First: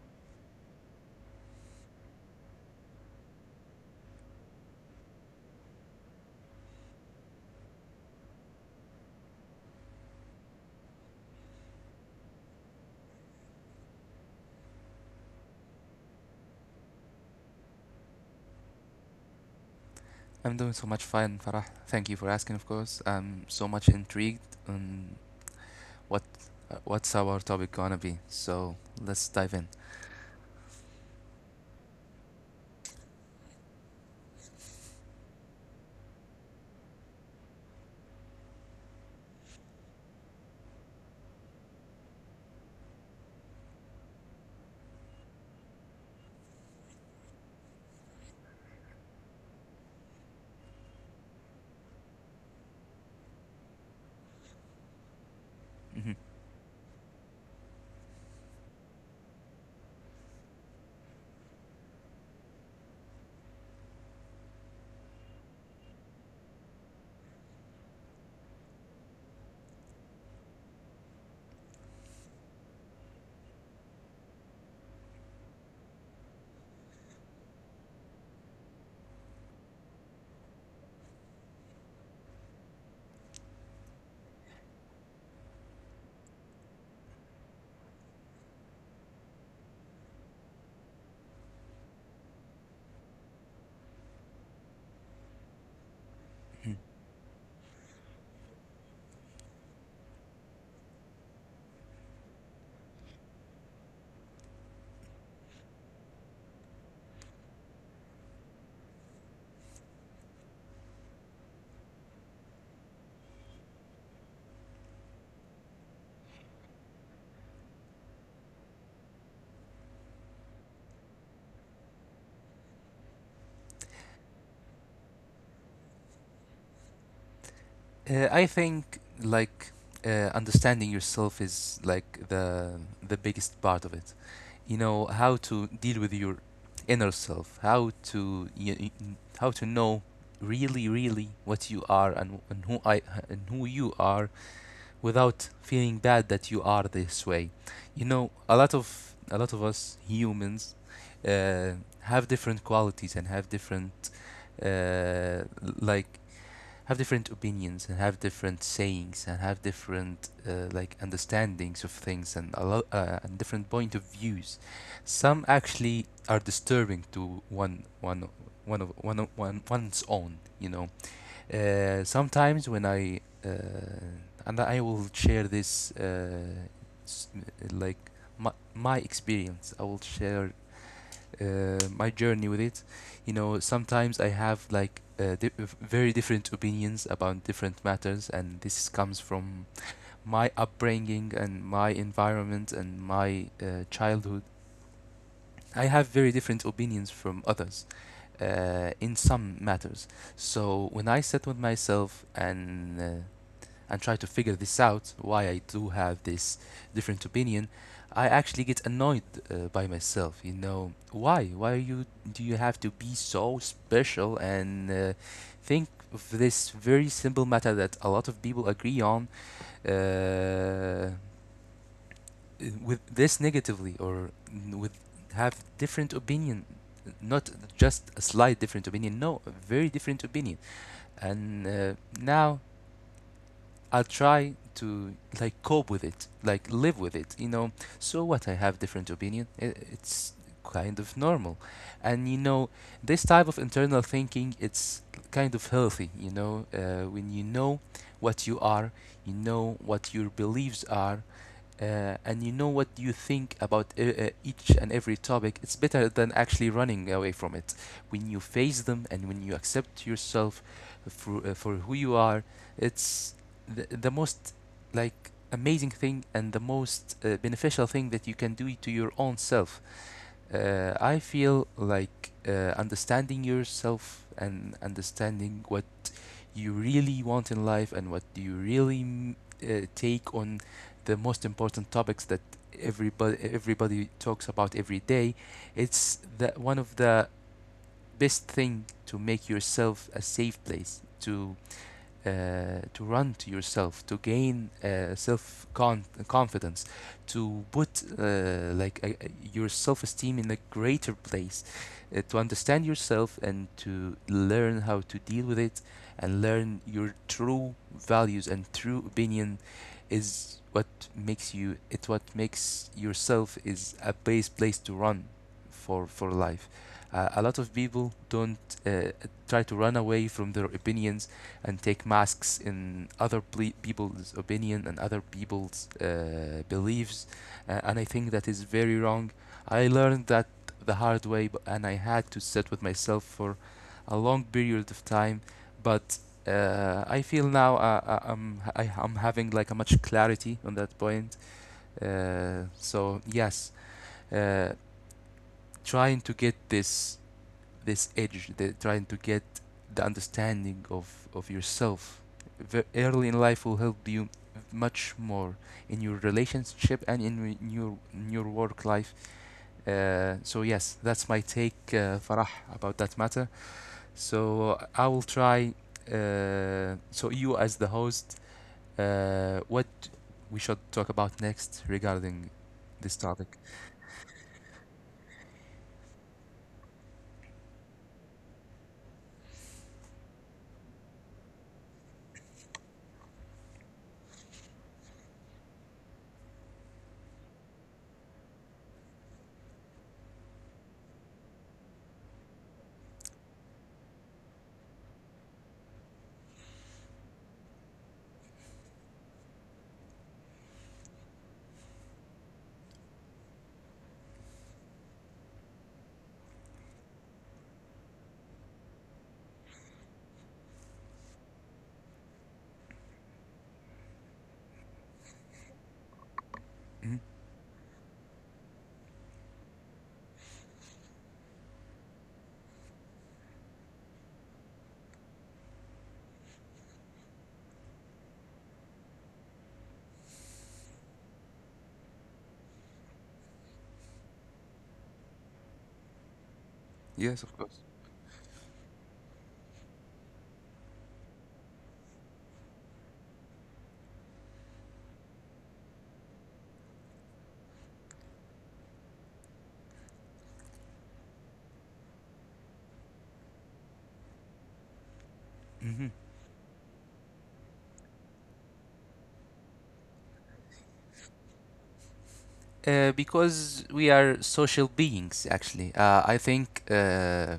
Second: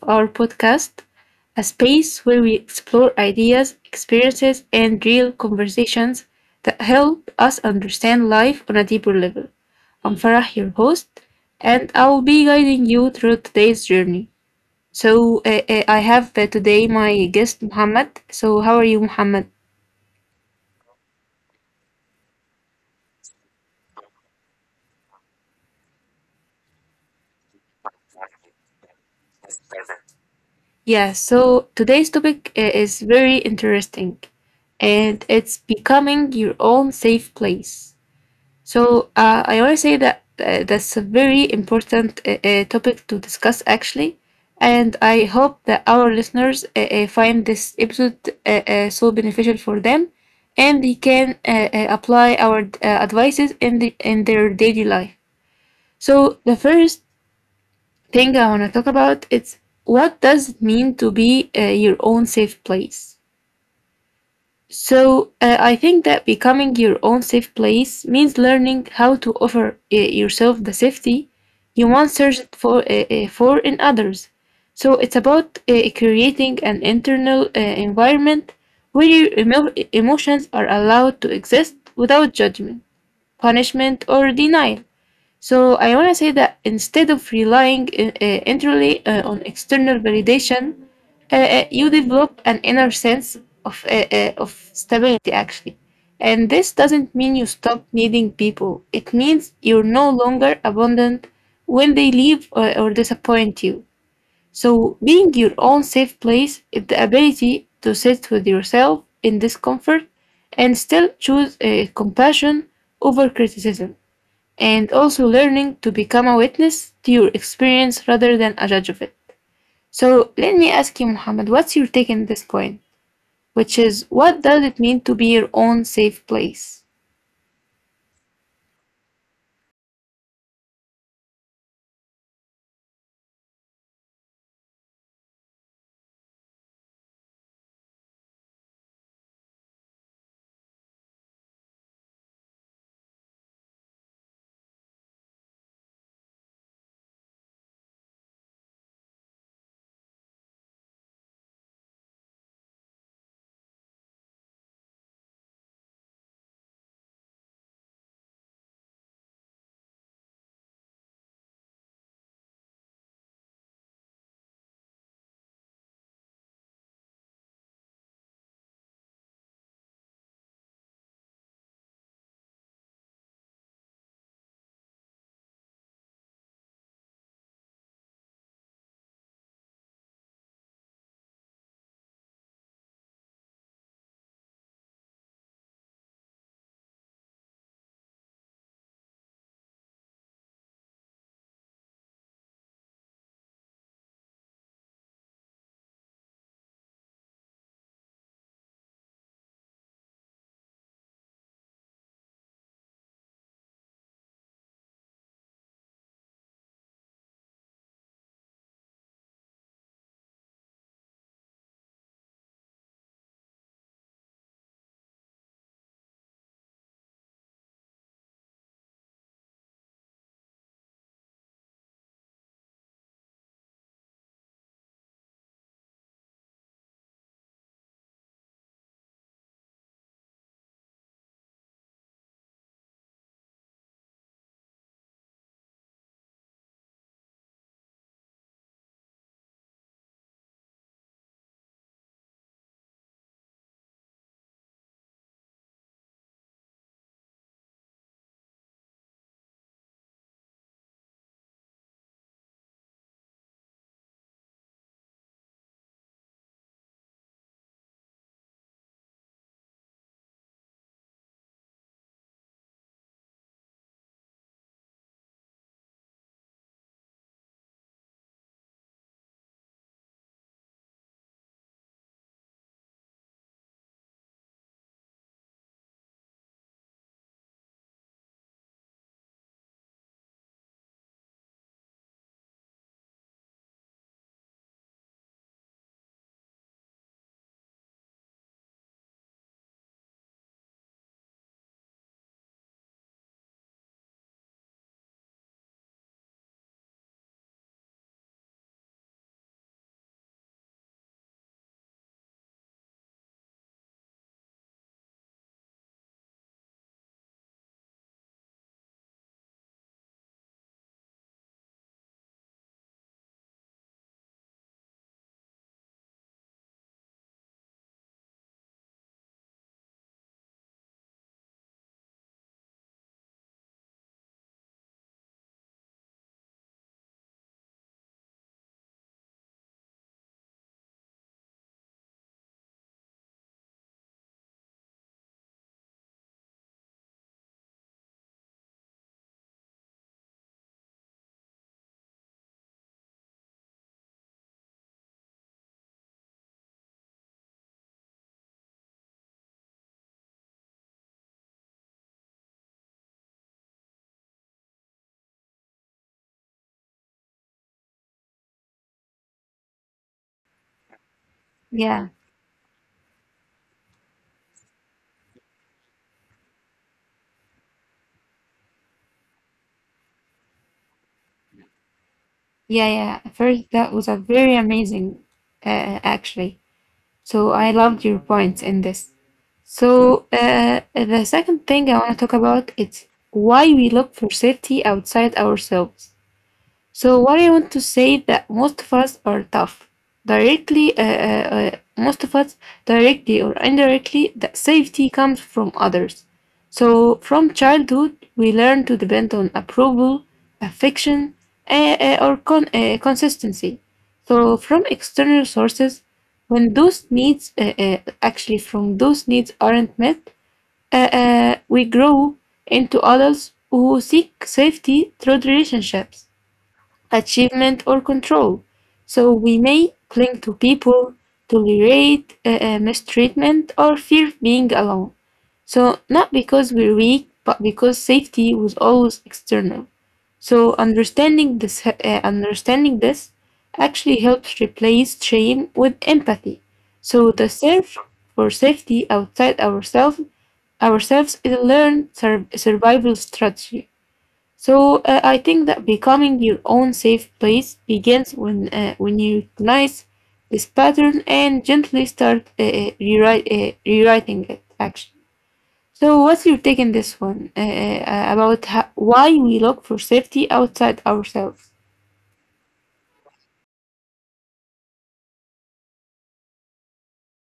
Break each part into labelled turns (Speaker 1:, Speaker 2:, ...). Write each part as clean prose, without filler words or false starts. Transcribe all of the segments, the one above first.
Speaker 1: of our podcast, a space where we explore ideas, experiences, and real conversations that help us understand life on a deeper level. I'm Farah, your host, and I'll be guiding you through today's journey. So, I have today my guest, Muhammad. So, how are you, Muhammad?
Speaker 2: I'm doing so much fine, Farah. Thank you for asking, of course. I'm so much intrigued on what what's our topic gonna be. So let's dive in.
Speaker 1: Yeah, so today's topic is very interesting, and it's becoming your own safe place. So I always say that that's a very important topic to discuss, actually. And I hope that our listeners find this episode so beneficial for them, and they can apply our advices in their daily life.
Speaker 2: Mhm,
Speaker 1: So the first thing I want to talk about is, what does it mean to be your own safe place? So, I think that becoming your own safe place means learning how to offer yourself the safety you once searched for, for in others. So, it's about creating an internal environment where your emotions are allowed to exist without judgment, punishment, or denial. So I want to say that instead of relying entirely on external validation, you develop an inner sense of stability actually.
Speaker 2: mhm.
Speaker 1: And this doesn't mean you stop needing people. It means you're no longer abandoned when they leave or disappoint you. So being your own safe place is the ability to sit with yourself in discomfort and still choose compassion over criticism, and also learning to become a witness to your experience rather than a judge of it. So let me ask you, Muhammad, what's your take on this point? Which is, what does it mean to be your own safe place?
Speaker 2: I think like understanding yourself is like the biggest part of it. You know how to deal with your inner self, how to how to know really, really what you are and who I and who you are without feeling bad that you are this way. You know, a lot of us humans uh, have different qualities and have different uh, like have different opinions and have different sayings and have different understandings of things and a lot and different point of views. Some actually are disturbing to one one one of one of one one's own. You know, sometimes when I and I will share this s- like my, my experience. I will share my journey with it. You know, sometimes I have like very different opinions about different matters, and this comes from my upbringing and my environment and my childhood. I have very different opinions from others in some matters. So when I sat with myself and try to figure this out, why I do have this different opinion, I actually get annoyed by myself. You know, why? Why are you? Do you have to be so special and think of this very simple matter that a lot of people agree on uh, with this negatively, or with have different opinion? Not just a slight different opinion. No, a very different opinion. And now I'll try to like cope with it, like live with it. You know, so what? I have different opinion. I it's kind of normal, and you know, this type of internal thinking, it's kind of healthy. You know, when you know what you are, you know what your beliefs are, and you know what you think about each and every topic, it's better than actually running away from it. When you face them and when you accept yourself for who you are, it's the most like amazing thing and the most beneficial thing that you can do to your own self. I feel like understanding yourself and understanding what you really want in life and what do you really take on the most important topics that everybody talks about every day, it's the one of the best thing to make yourself a safe place to run to yourself, to gain self confidence, to put your self esteem in a greater place, to understand yourself and to learn how to deal with it and learn your true values and true opinion is what makes you it what makes yourself is a base place to run for life. A lot of people don't uh, try to run away from their opinions and take masks in other people's opinion and other people's beliefs, and I think that is very wrong. I learned that the hard way, and I had to sit with myself for a long period of time. But I feel now I'm having like a much clarity on that point. So yes, uh, trying to get this edge, the trying to get the understanding of yourself early in life will help you much more in your relationship and in your work life. So yes, that's my take,
Speaker 1: Yeah,
Speaker 2: Farah, about that matter. So I will try. So you as the host, what we should talk about next regarding
Speaker 1: yeah,
Speaker 2: this
Speaker 1: yeah.
Speaker 2: topic?
Speaker 1: First, that was a very amazing, actually. So I loved your points in this. So the second thing I want to talk about is why we look for safety outside ourselves. So what I want to say, that most of us are tough, directly. Most of us, directly or indirectly, that safety comes from others. So from childhood, we learn to depend on approval, affection, or consistency. So from external sources, when those needs, actually from those needs aren't met, we grow into adults who seek safety through relationships,
Speaker 2: Hmm.
Speaker 1: achievement, or control. So we may cling to people, tolerate mistreatment, or fear being alone. So not because we're weak, but because safety was always external. So understanding this actually helps replace shame with empathy.
Speaker 2: Yes,
Speaker 1: So
Speaker 2: of
Speaker 1: the
Speaker 2: course.
Speaker 1: search for safety outside ourselves is a learned survival strategy. So I think that becoming your own safe place begins when you recognize this pattern and gently start rewriting it. Actually,
Speaker 2: Hmm.
Speaker 1: so what's your take on this one about why we look for safety outside ourselves?
Speaker 2: Because we are social beings, actually. I think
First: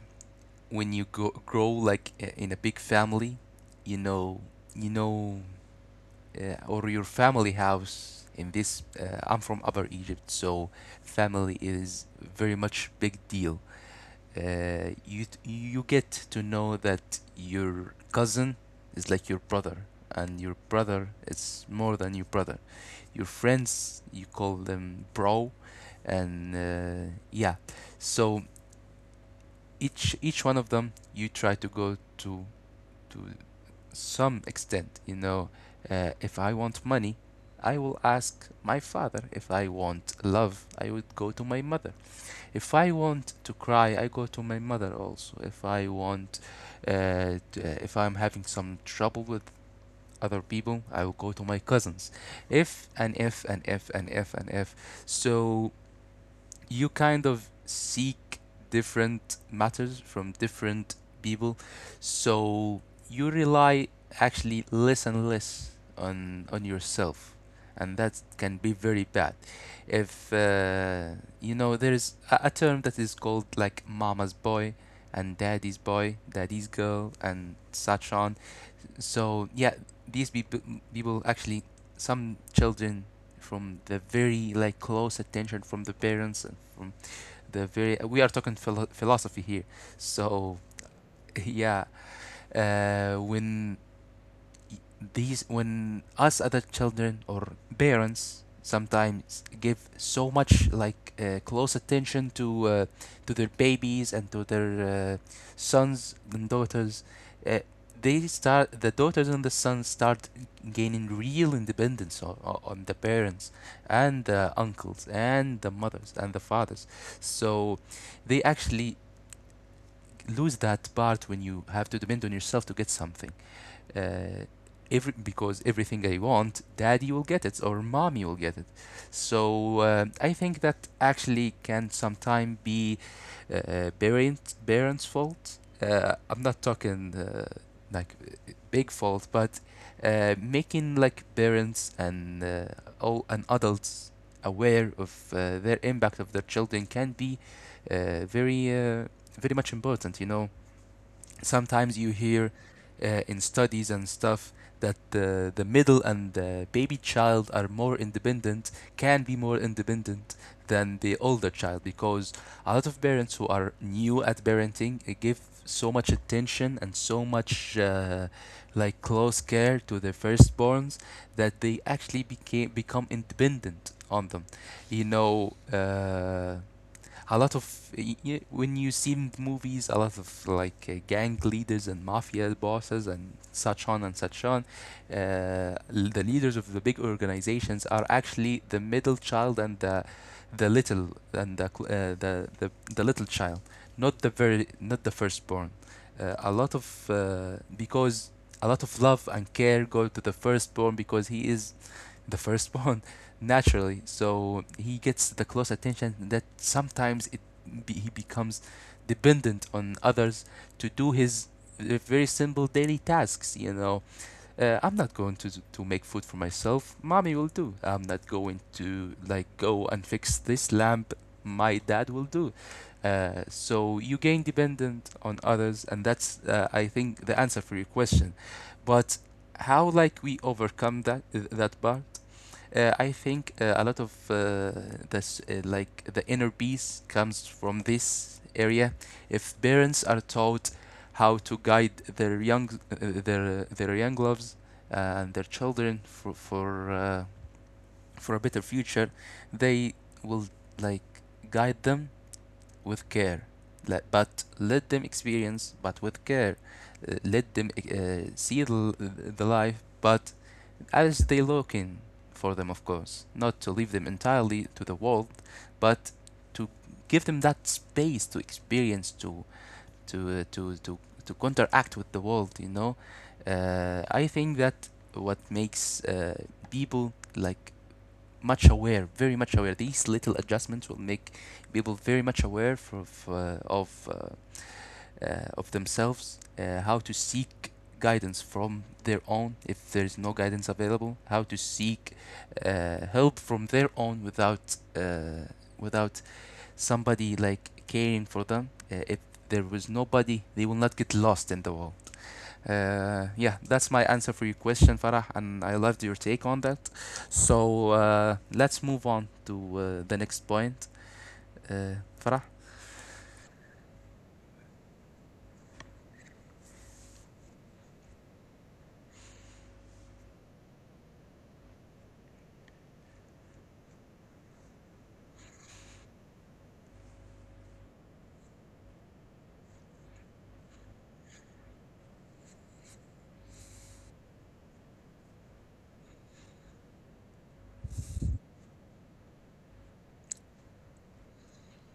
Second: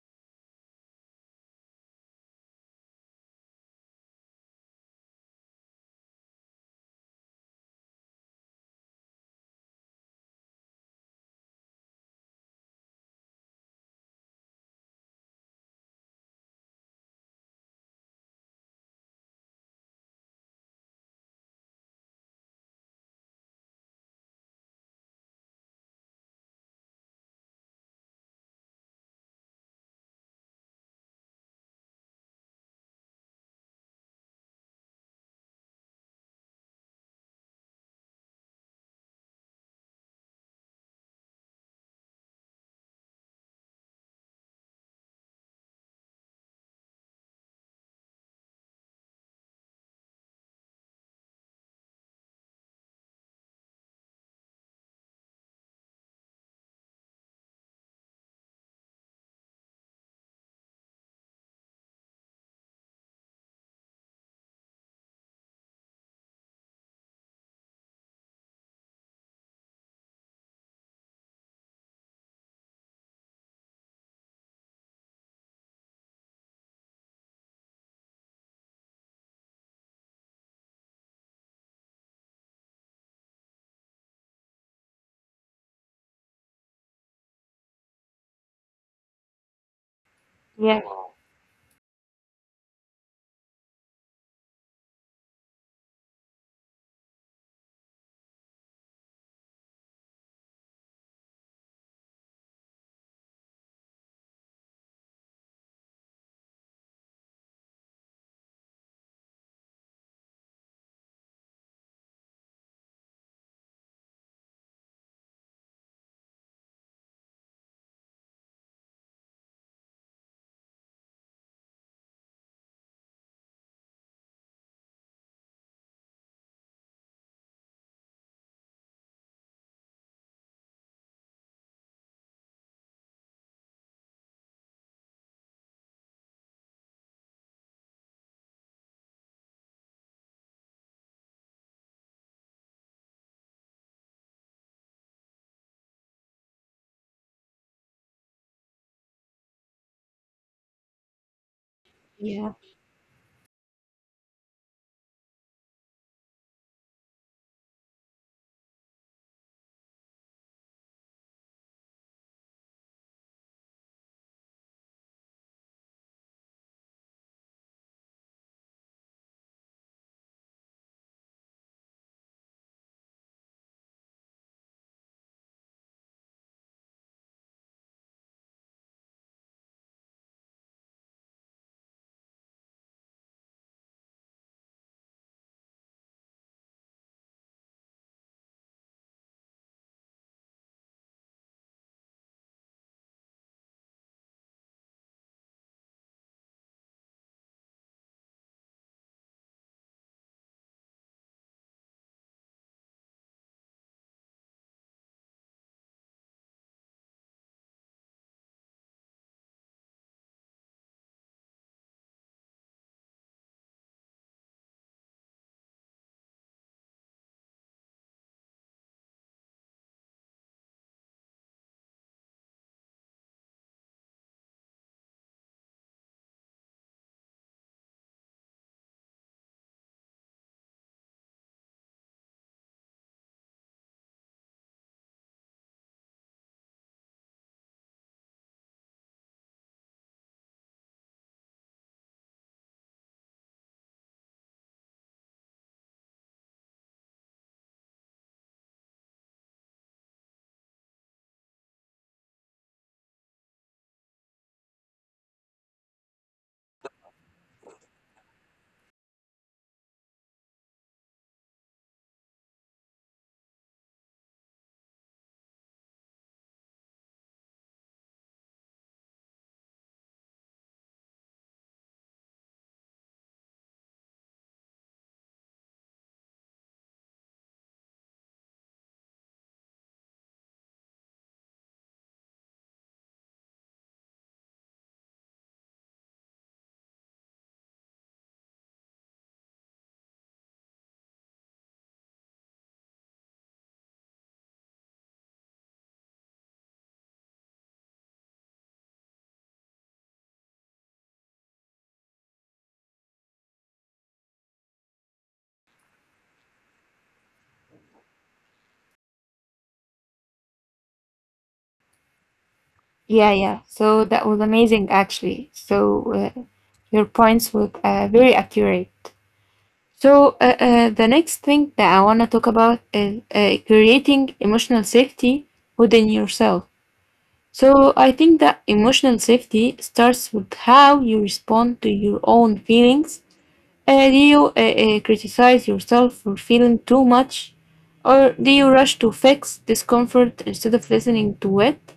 Speaker 2: when you grow like in a big family, you know, you know, or your family house. In this, I'm from Upper Egypt, so family is very much big deal. You you get to know that your cousin is like your brother, and your brother is more than your brother, your friends you call them bro, and yeah. So each one of them you try to go to some extent, you know, if I want money, I will ask my father. If I want love, I would go to my mother. If I want to cry, I go to my mother also. If I want if I'm having some trouble with other people, I will go to my cousins. If and if and if and if and if. So you kind of seek different matters from different people. So you rely actually less and less on yourself. And that can be very bad. If you know, there is a term that is called like mama's boy and daddy's boy, daddy's girl, and such on. So yeah, these people actually, some children, from the very like close attention from the parents and from the very, we are talking philosophy here. So
Speaker 1: Yeah,
Speaker 2: yeah, when these, when us other children or parents sometimes give so much like close attention to their babies and to their sons and daughters, uh, they start, the daughters and the sons start gaining real independence on the parents and the uncles and the mothers and the fathers. So they actually lose that part when you have to depend on yourself to get something. uh, every, because everything I want, daddy will get it or mommy will get it. So I think that actually can sometimes be parents' fault. I'm not talking like big fault, but making like parents and all and adults aware of their impact of their children can be uh, very uh, very much important. You know, sometimes you hear
Speaker 1: yeah,
Speaker 2: in studies and stuff that the middle and the baby child are more independent, can be more independent than the older child, because a lot of parents who are new at parenting give so much attention and so much close care to their firstborns that they actually became become independent on them. You know, a lot of y- when you see in the movies a lot of like gang leaders and mafia bosses and such on and such on, uh, the leaders of the big organizations are actually the middle child and the little and the cl- the little child, not the very, not the firstborn. uh, a lot of uh, because a lot of love and care go to the firstborn because he is the firstborn, naturally. So he gets the close attention that sometimes he becomes dependent on others to do his very simple daily tasks. You know, I'm not going to make food for myself. Mommy will do. I'm not going to like go and fix this lamp. My dad will do. So you gain dependent on others, and that's I think the answer for your question. But how like we overcome that that bar? I think a lot of this, like the inner peace comes from this area. If parents are taught how to guide their young, their young loves uh, and their children for for a better future, they will like guide them with care. Let, but let them experience, but with care. Let them see the life, but as they looking for them, of course, not to leave them entirely to the world, but to give them that space to experience, to to uh, to to to counteract with the world. You know, I think that what makes people like much aware, very much aware. These little adjustments will make people very much aware for, of themselves, how to seek guidance from their own if there's no guidance available, how to seek help from their own without without somebody like caring for them. If there was nobody, they will not get lost in the world. Yeah, that's my answer for your question, Farah, and I loved your take on that. So let's move on to the next point. Uh, Farah,
Speaker 1: yeah. So that was amazing, actually. So your points were very accurate. So the next thing that I want to talk about is creating emotional safety within yourself. So I think that emotional safety starts with how you respond to your own feelings. Do you criticize yourself for feeling too much, or do you rush to fix discomfort instead of listening to it?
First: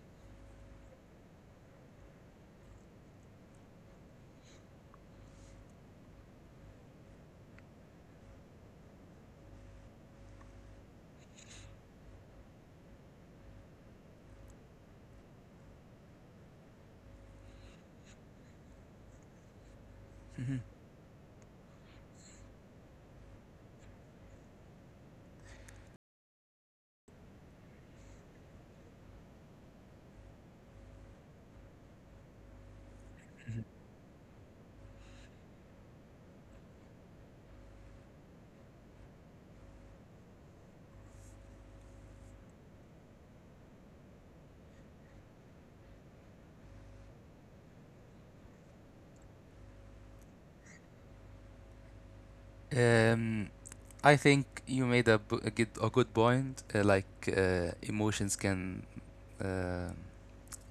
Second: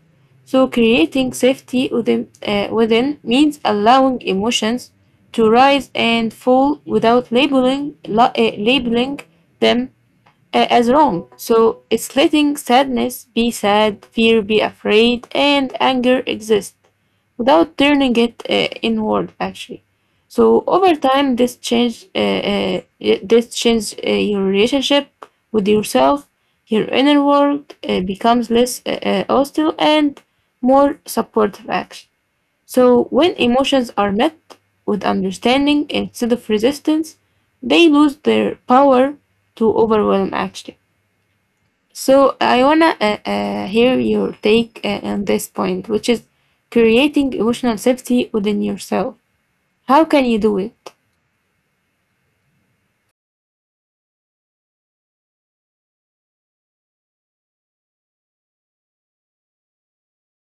Speaker 1: So, creating safety within means allowing emotions to rise and fall without labeling them as wrong. So it's letting sadness be sad, fear be afraid, and anger exist without turning it inward actually. So over time, this change your relationship with yourself. Your inner world becomes less hostile and more supportive actually. So, when emotions are met with understanding instead of resistance, they lose their power to overwhelm action. So, I wanna hear your take on this point, which is creating emotional safety within yourself. How can you do it?
Speaker 2: Um, I think you made a good point. Like emotions can uh,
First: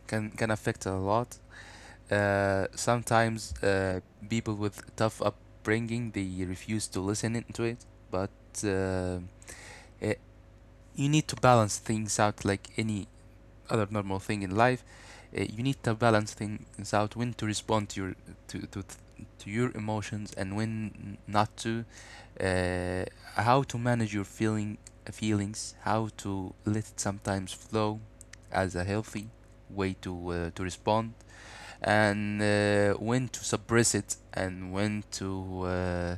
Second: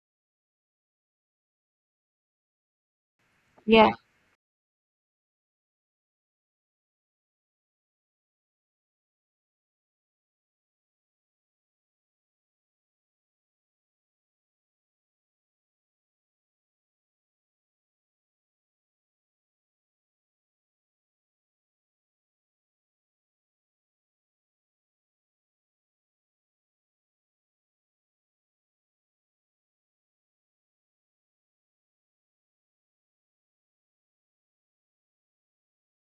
Speaker 2: can affect a lot. Sometimes
Speaker 1: Yeah,
Speaker 2: people with tough upbringing, they refuse to listen into it. But uh, eh, you need to balance things out like any other normal thing in life. You need to balance things out when to respond to your to to, to your emotions and when not to, uh, how to manage your feelings, how to let it sometimes flow, as a healthy way to respond, and when to suppress it and when to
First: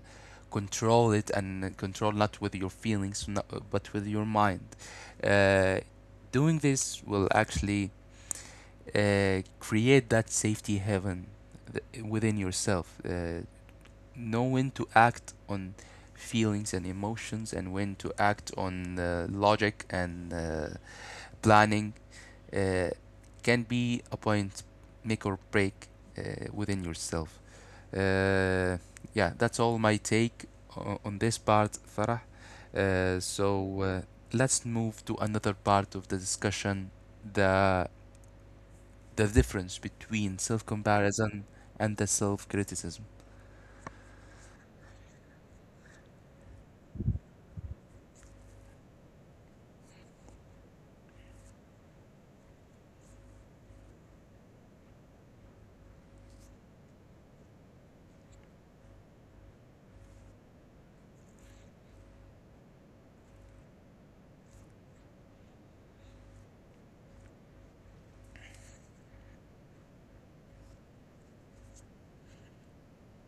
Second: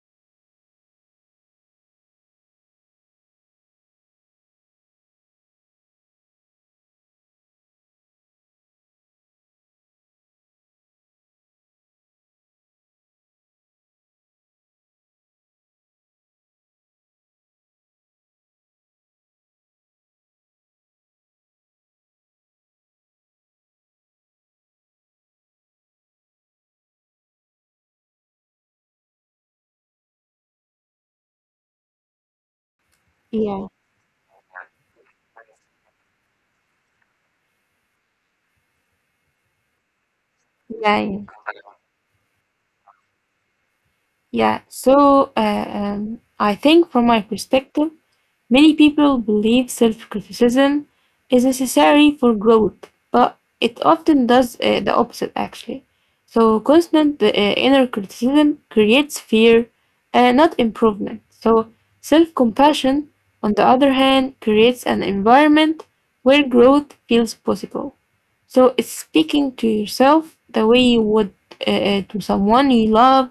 Speaker 2: control it, and control not with your feelings but with your mind. uh, Doing this will actually create that safety heaven within yourself. Know when to act on feelings and emotions and when to act on logic and planning uh, can be a point, make or break, uh, within yourself. Uh, yeah, that's all my take on this part, Farah. Uh,
Speaker 1: yeah,
Speaker 2: so uh, let's move to another part of the discussion: the the difference between
Speaker 1: yeah.
Speaker 2: self-comparison and the self-criticism.
Speaker 1: Yeah, so I think from my perspective, many people believe self-criticism is necessary for growth, but it often does the opposite actually. So constant inner criticism creates fear, not improvement. So self-compassion, on the other hand, creates an environment where growth feels possible. So it's speaking to yourself the way you would, to someone you love,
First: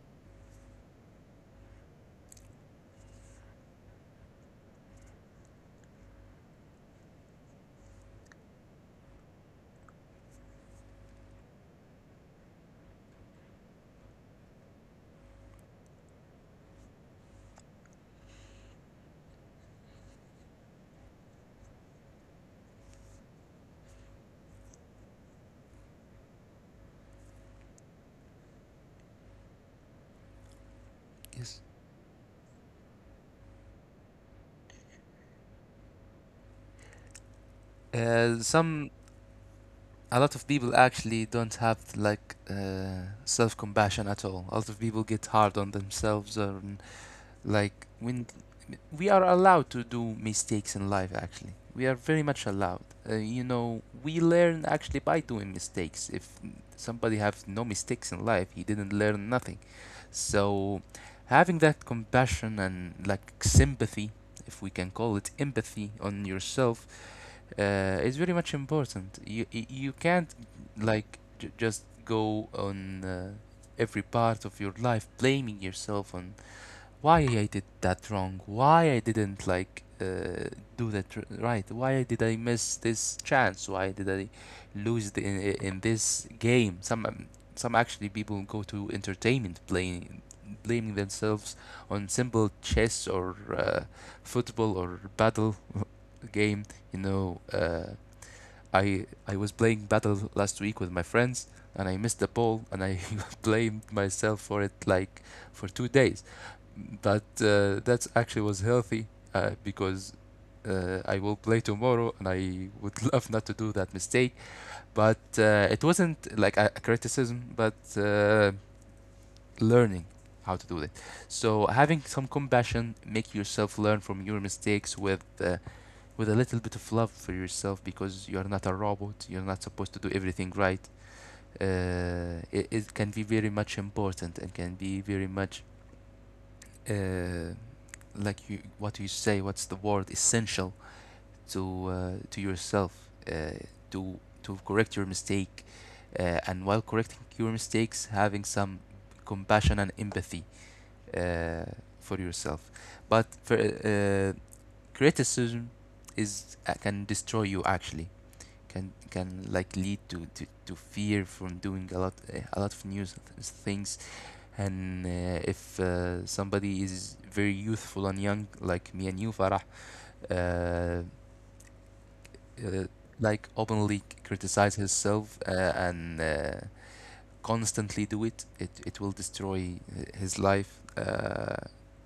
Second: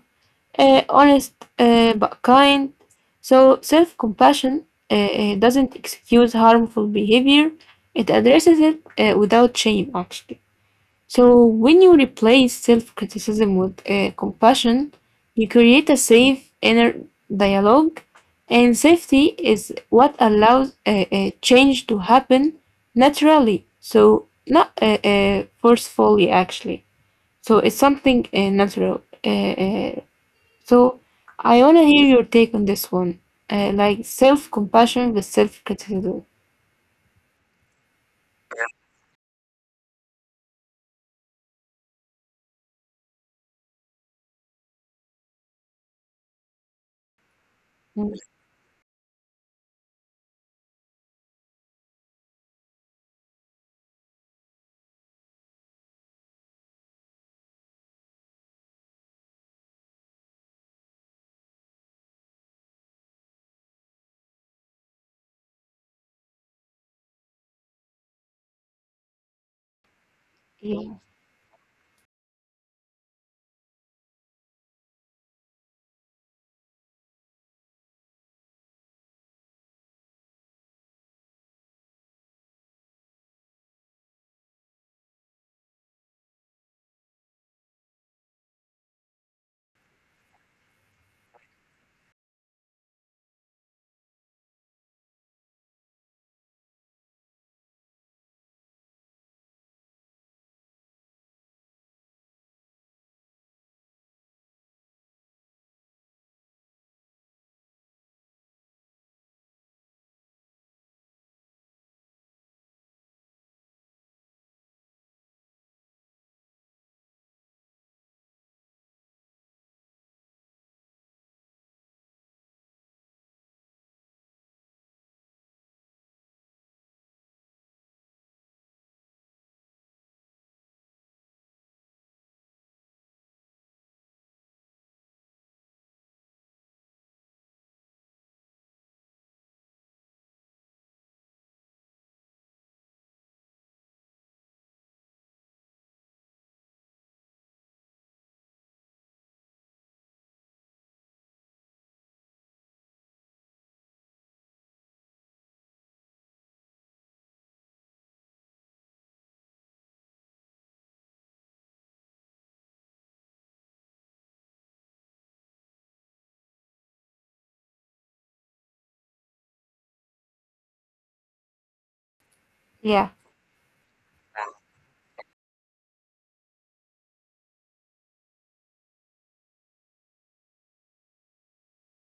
Speaker 1: honest, but kind. So self compassion doesn't excuse harmful behavior, it addresses it without shame, actually. So when you replace self criticism with compassion, you create a safe inner dialogue, and safety is what allows change to happen naturally, so not forcefully, actually. So it's something natural. Uh, so
Speaker 2: Yes.
Speaker 1: I want to hear your take on this one, like self-compassion with self-criticism.
Speaker 2: Some A lot of people actually don't have like self-compassion at all. A lot of people get hard on themselves, or like
Speaker 1: Mm.
Speaker 2: when we are allowed to do mistakes in life, actually, we are very much allowed. You know, we learn actually by doing mistakes. If somebody have no mistakes in life, he didn't learn nothing. So, having that compassion and like sympathy, if we can call it empathy, on yourself uh, is very much important. You can't
Speaker 1: Yeah,
Speaker 2: like just go on every part of your life blaming yourself on why I did that wrong, why I didn't like do that right, why did I miss this chance, why did I lose in this game? Some actually people go to entertainment playing, blaming themselves on simple chess or football or battle game. You know, I was playing battle last week with my friends and I missed the ball and I blamed myself for it like for 2 days. That that actually was healthy because I will play tomorrow and I would love not to do that mistake. But it wasn't like a criticism, but learning how to do it. So having some compassion, make yourself learn from your mistakes with a little bit of love for yourself, because you are not a robot. You're not supposed to do everything right. It can be very much important and can be very much uh, like, you what you say, what's the word, essential to yourself uh, to correct your mistake, and while correcting your mistakes having some compassion and empathy uh, for yourself. But for, criticism is can destroy you, actually. Can like lead to fear from doing a lot, a lot of new things. And if somebody is very youthful and young like me and you, Farah, uh, uh,
Speaker 1: yeah,
Speaker 2: like openly criticize himself and constantly do it, it will destroy his life.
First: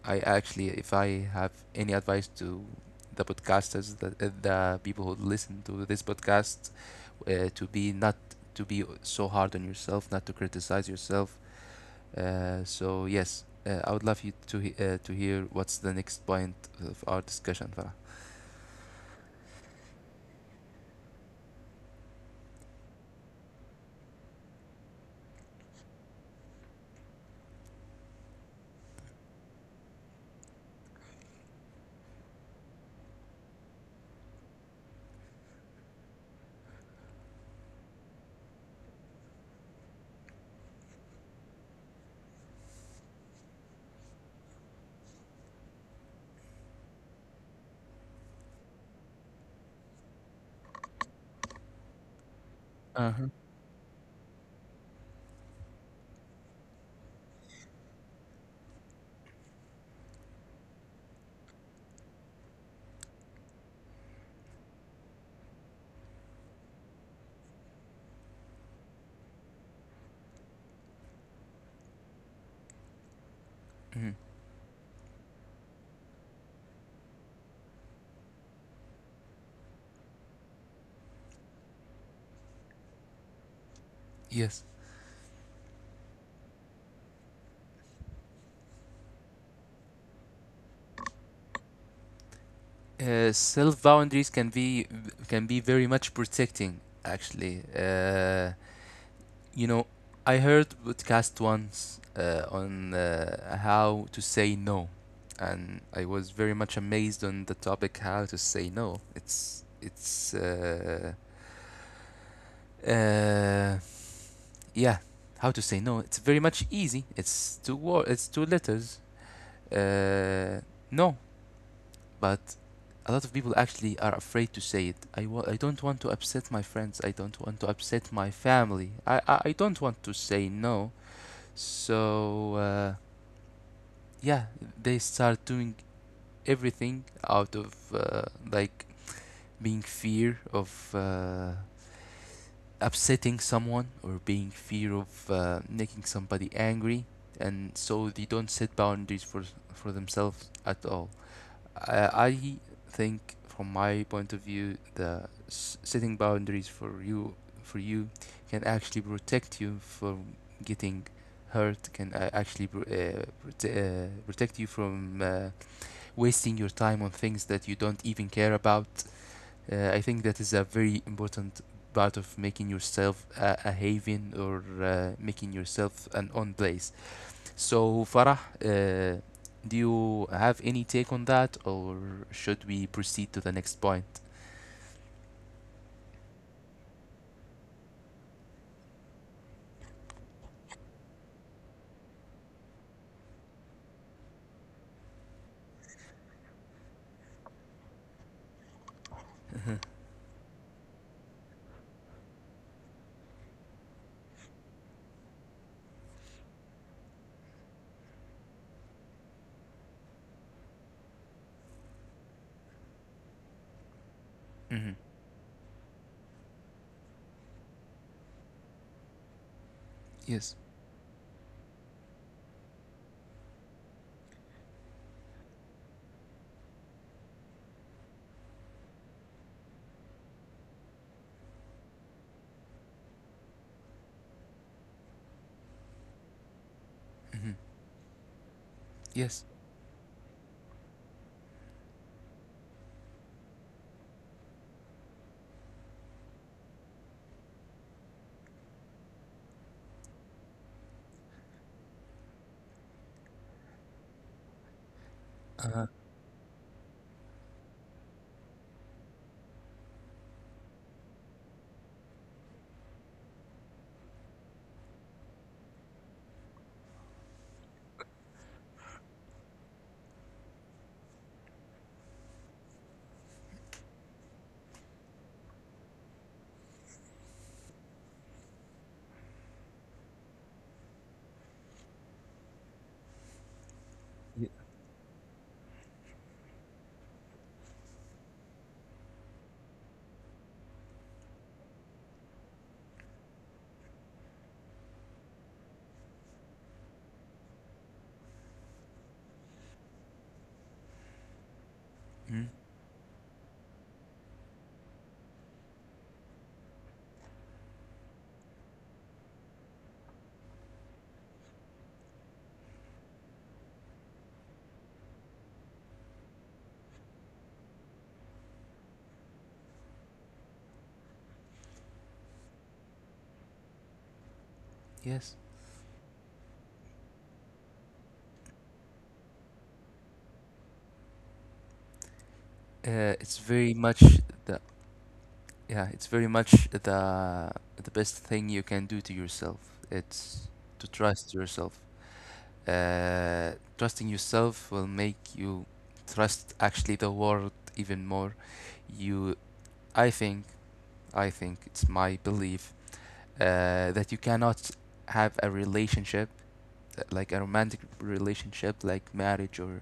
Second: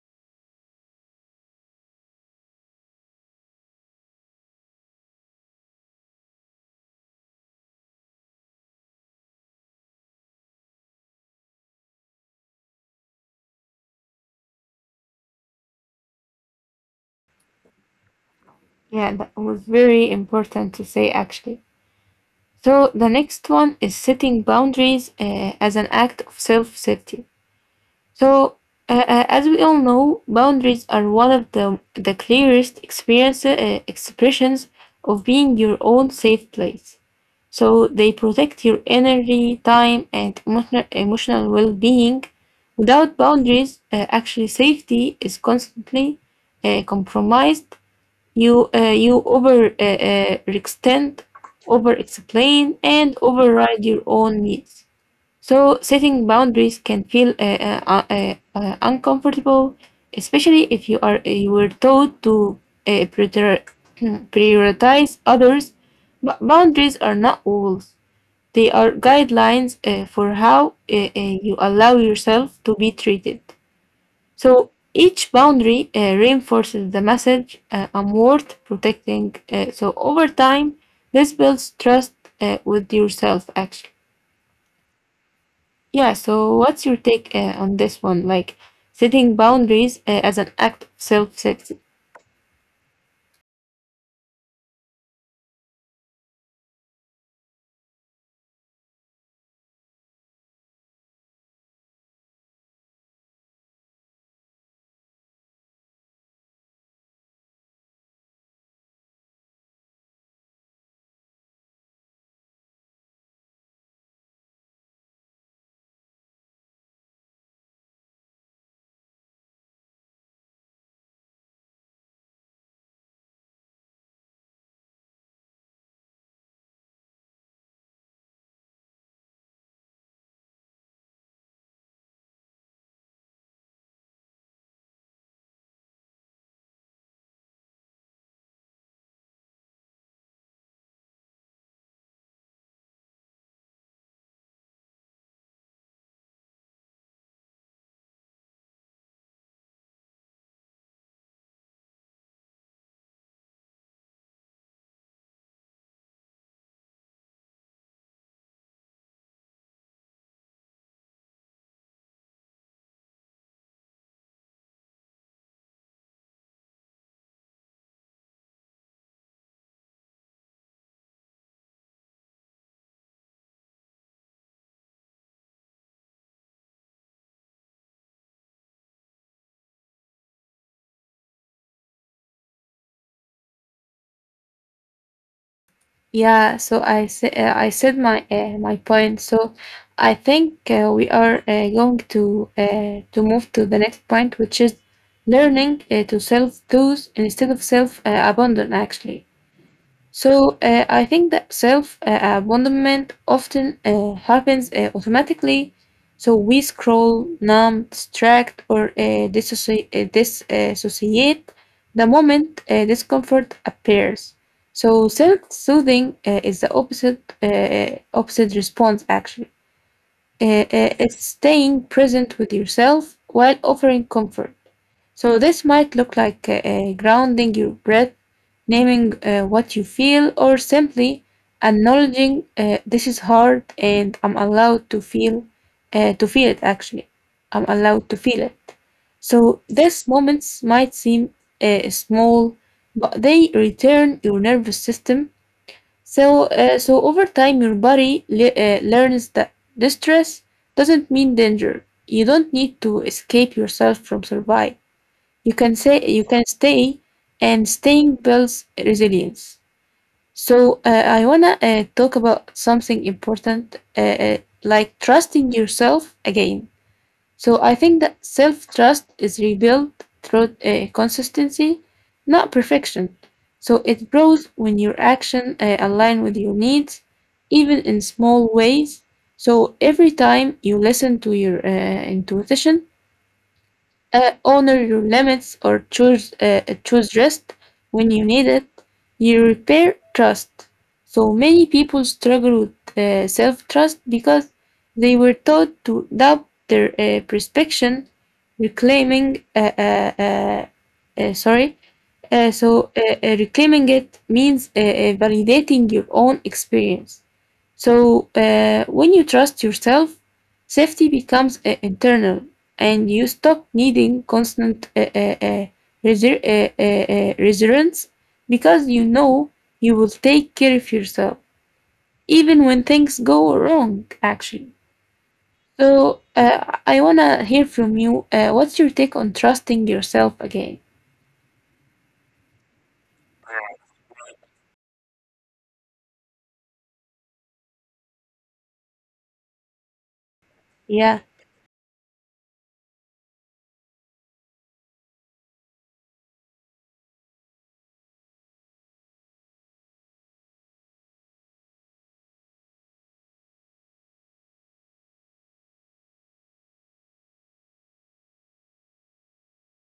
Speaker 2: I actually, if I have any advice to the podcasters, the people who listen to this podcast, to be not to be so hard on yourself, not to criticize yourself. So yes, I would love you to to hear what's the next point of our discussion, Farah.
Speaker 1: yeah. That was very important to say actually. So the next one is setting boundaries as an act of self-safety. So as we all know, boundaries are one of the clearest experience expressions of being your own safe place. So they protect your energy, time, and emotional well being. Without boundaries, actually, safety is constantly compromised. You over extend, over explain, and
Speaker 2: Uh-huh.
Speaker 1: override your own needs. So, setting boundaries can feel uncomfortable, especially if you were taught to uh, prior- prioritize others, but boundaries are not walls. They are guidelines for how you allow yourself to be treated.
Speaker 2: Mhm.
Speaker 1: So each boundary reinforces the message, I'm worth protecting. So over time, this builds trust with yourself, actually.
Speaker 2: Yes.
Speaker 1: Yeah, so what's your take on this one? Like setting boundaries as an act of self.
Speaker 2: Self boundaries can be, can be very much protecting, actually. You know, I heard podcast once on how to say no, and I was very much amazed on the topic. How to say no, it's uh, yeah, how to say no, it's very much easy, it's two words, it's two letters, uh, no. But a lot of people actually are afraid to say it. I don't want to upset my friends. I don't want to upset my family. I don't want to say no. So, yeah, they start doing everything out of like being fear of upsetting someone, or being fear of making somebody angry. And so they don't set boundaries for themselves at all. I think, from my point of view, the setting boundaries for you, for you can actually protect you from getting hurt. Can actually protect you from wasting your time on things that you don't even care about. I think that is a very important part of making yourself a haven, or making yourself an own place. So, Farah, uh, do you have any take on that, or should we proceed to the next point?
Speaker 1: Yeah, so I sa I said my my point. So I think we are going to move to the next point, which is learning to self-soothe instead of self-abandon, actually. So I think that self abandonment often happens automatically. So we scroll, numb, distract, or disassociate the moment discomfort appears.
Speaker 2: Hmm.
Speaker 1: So self-soothing is the opposite response actually.
Speaker 2: Yes.
Speaker 1: It's staying present with yourself while offering comfort. So this might look like grounding your breath, naming what you feel, or simply acknowledging, this is hard and I'm allowed to feel it actually.
Speaker 2: Hmm.
Speaker 1: I'm allowed to feel it.
Speaker 2: Yes.
Speaker 1: So these moments might seem small, but they return your nervous system. So so over time, your body learns that distress doesn't mean danger. You don't need to escape yourself from survive, you can
Speaker 2: Uh,
Speaker 1: say, you can stay, and staying builds resilience. So I want to talk about something important, like trusting yourself again. So I think that self trust is rebuilt through consistency, not perfection. So it grows when your action align with your needs, even in small ways. So every time you listen to your intuition,
Speaker 2: y-
Speaker 1: honor your limits, or choose choose rest when you need it, you repair trust. So many people struggle with self trust because they were taught to doubt their perception, reclaiming sorry
Speaker 2: mm.
Speaker 1: so reclaiming it means validating your own experience. So when you trust yourself, safety becomes internal, and you stop needing constant reassurance because you know you will take care of yourself even when things go wrong. Actually,
Speaker 2: Yes.
Speaker 1: so I wanna hear from you. What's your take on trusting yourself again?
Speaker 2: It's very much the yeah, it's very much the best thing you can do to yourself. It's to
Speaker 1: Yeah,
Speaker 2: trust yourself. Trusting yourself will make you trust actually the world even more. You, I think, I think it's my belief that you cannot have a relationship like a romantic relationship, like marriage or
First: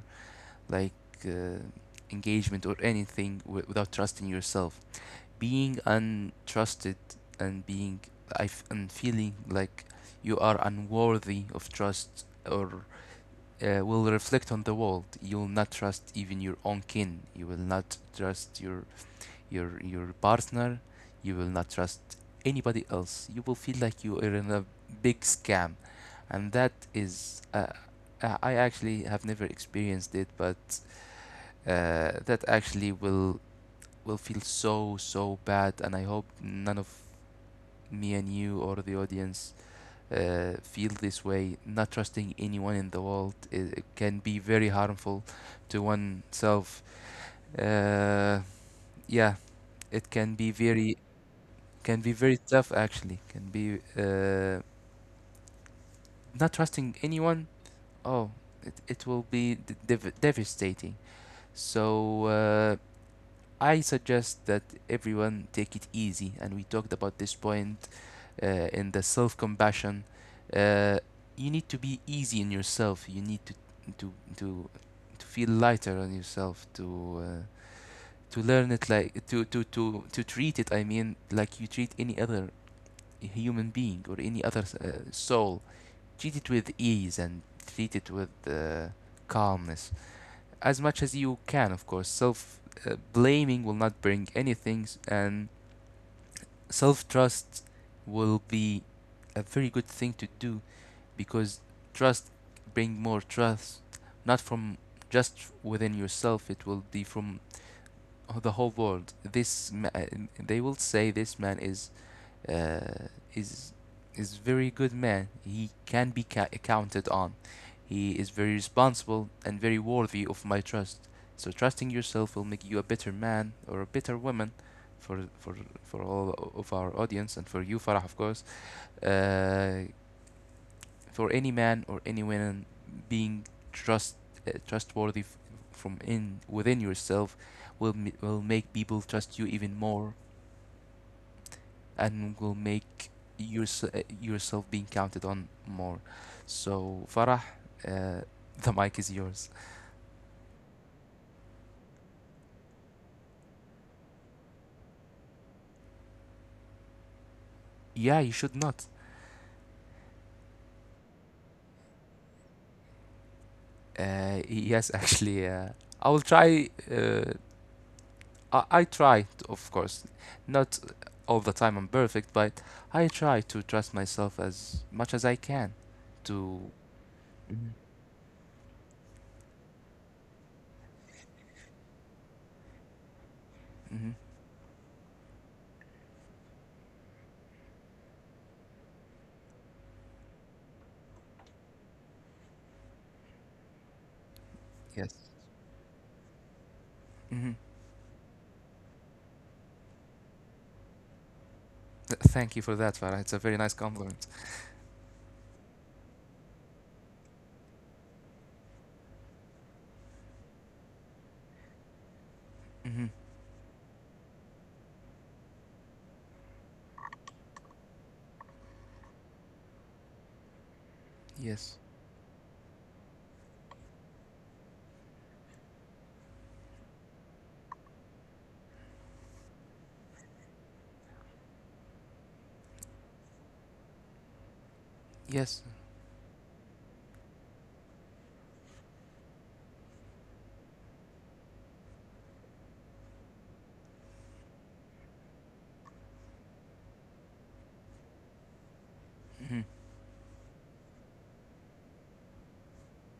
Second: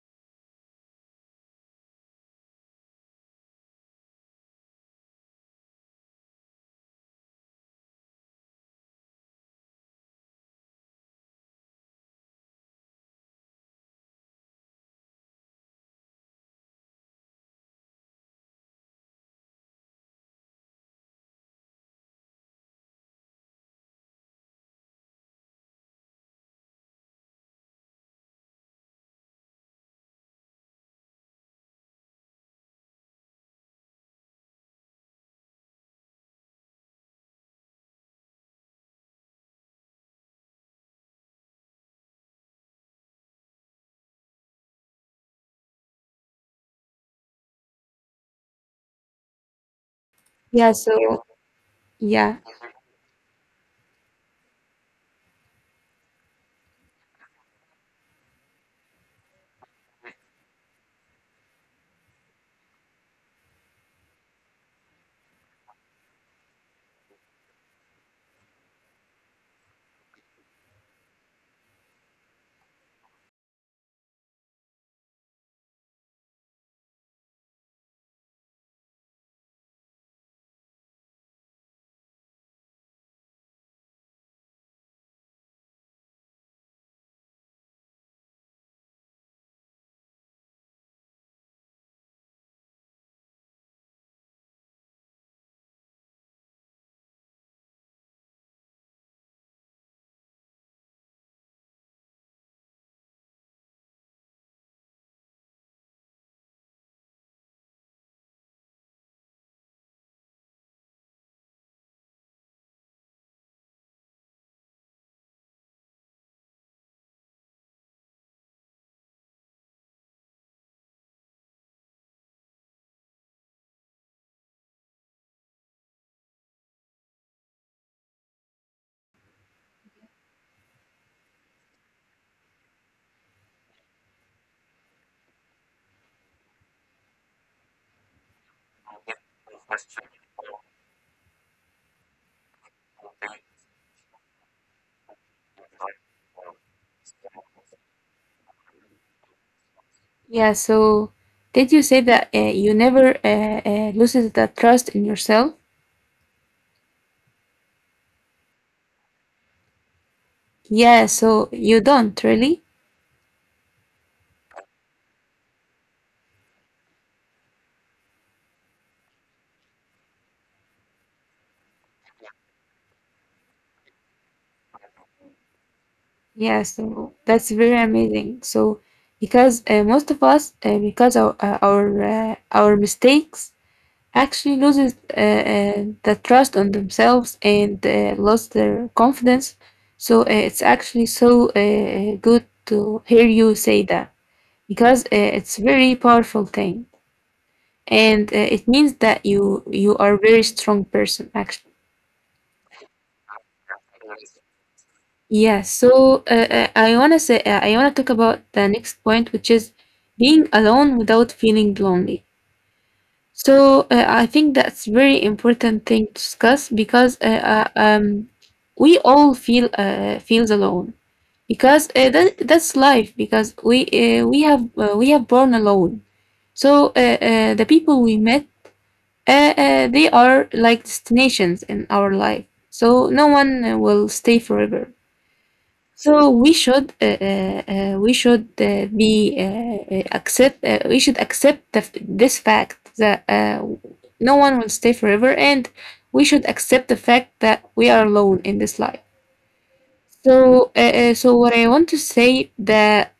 Speaker 2: like uh, engagement or anything without trusting yourself. Being untrusted and being I f- and feeling like you are unworthy of trust or will reflect on the world. You will not trust even your own kin, you will not trust your your partner, you will not trust anybody else. You will feel like you are in a big scam, and that is I actually have never experienced it, but that actually will feel so so bad, and I hope none of me and you or the audience feel this way, not trusting anyone in the world. It can be very harmful to oneself. uh, yeah, it can be
Speaker 1: yeah.
Speaker 2: very,
Speaker 1: So
Speaker 2: can be
Speaker 1: yeah.
Speaker 2: very tough, actually. Can be not trusting anyone. Oh, it will be devastating. So I suggest that everyone take it easy. And we talked about this point in the self-compassion. uh, you need to be easy in yourself, you need to to to, to feel lighter on yourself, to learn it, like to, to treat it, I mean, like you treat any other human being or any other soul, treat it with ease and treat it with calmness as much as you can, of course. Self blaming will not bring anything, and self trust will be a very good thing to do, because trust bring more trust, not from just within yourself. It will be from the whole world. They will say this man is uh, is is very good man. He can be counted on. He is very responsible and very worthy of my trust. So trusting yourself will make you a better man or a better woman for all of our audience and for you, Farah, of course. Uh, for any man or any woman being trust trustworthy from in within yourself will will make people trust you even more, and will make yourself being counted on more. So, Farah, uh, the mic is yours.
Speaker 1: Yeah, so did you say that you never loses the trust in yourself?
Speaker 2: Yeah, you should not.
Speaker 1: Yeah, so you don't really?
Speaker 2: Yes, actually, I will try. I try, of course, not all the time I'm perfect, but I try to trust myself as much as I can.
Speaker 1: Yeah,
Speaker 2: To
Speaker 1: so that's
Speaker 2: Mhm.
Speaker 1: very amazing. So because most of us, because our mistakes
Speaker 2: Hmm.
Speaker 1: actually loses the trust on themselves and lost their confidence. So it's actually so good to hear you say that because
Speaker 2: Yes.
Speaker 1: it's very powerful thing.
Speaker 2: Hmm.
Speaker 1: And it means that you are a very strong person actually.
Speaker 2: Th- thank you for that, Farah. It's a very nice compliment.
Speaker 1: Yeah, so I want to say, I want to talk about the next point, which is being alone without feeling lonely.
Speaker 2: Hmm.
Speaker 1: So I think that's very important thing to discuss because we all feel, feels alone
Speaker 2: Yes.
Speaker 1: because that, that's life. Because we have, we have born alone. So the people we met, they are like destinations in our life, so no one will stay forever.
Speaker 2: Yes.
Speaker 1: So we should be accept we should accept this fact that no one will stay forever, and we should accept the fact that we are alone in this life.
Speaker 2: Hmm.
Speaker 1: So what I want to say that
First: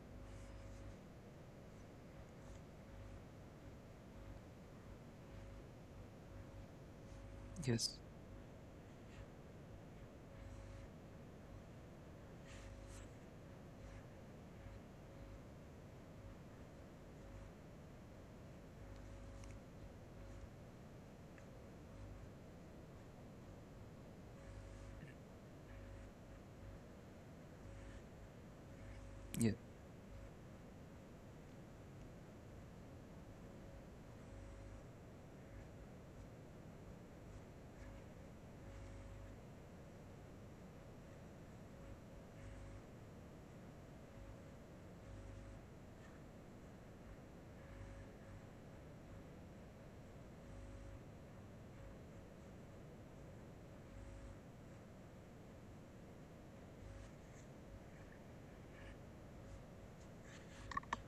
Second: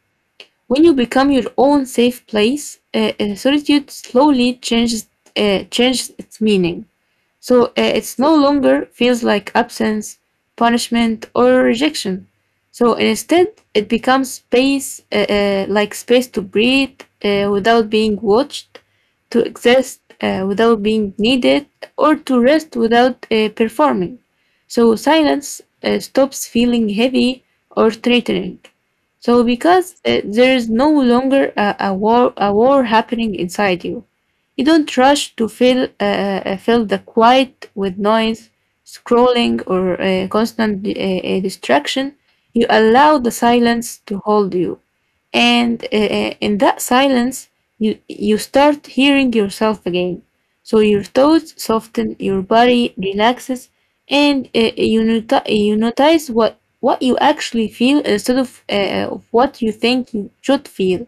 Speaker 1: when you become your own safe place, solitude slowly changes changes its meaning. So
Speaker 2: Yes.
Speaker 1: it's no longer feels like absence, punishment, or rejection. So instead, it becomes space, like space to breathe without being watched, to exist without being needed, or to rest without performing. So silence stops feeling heavy or threatening. So
Speaker 2: Yes.
Speaker 1: because there is no longer a war happening inside you. You don't rush to fill fill the quiet with noise, scrolling, or constant distraction. You allow the silence to hold you, and in that silence, you start hearing yourself again. So your thoughts soften, your body relaxes, and you not you notice what you actually feel instead of what you think you should feel.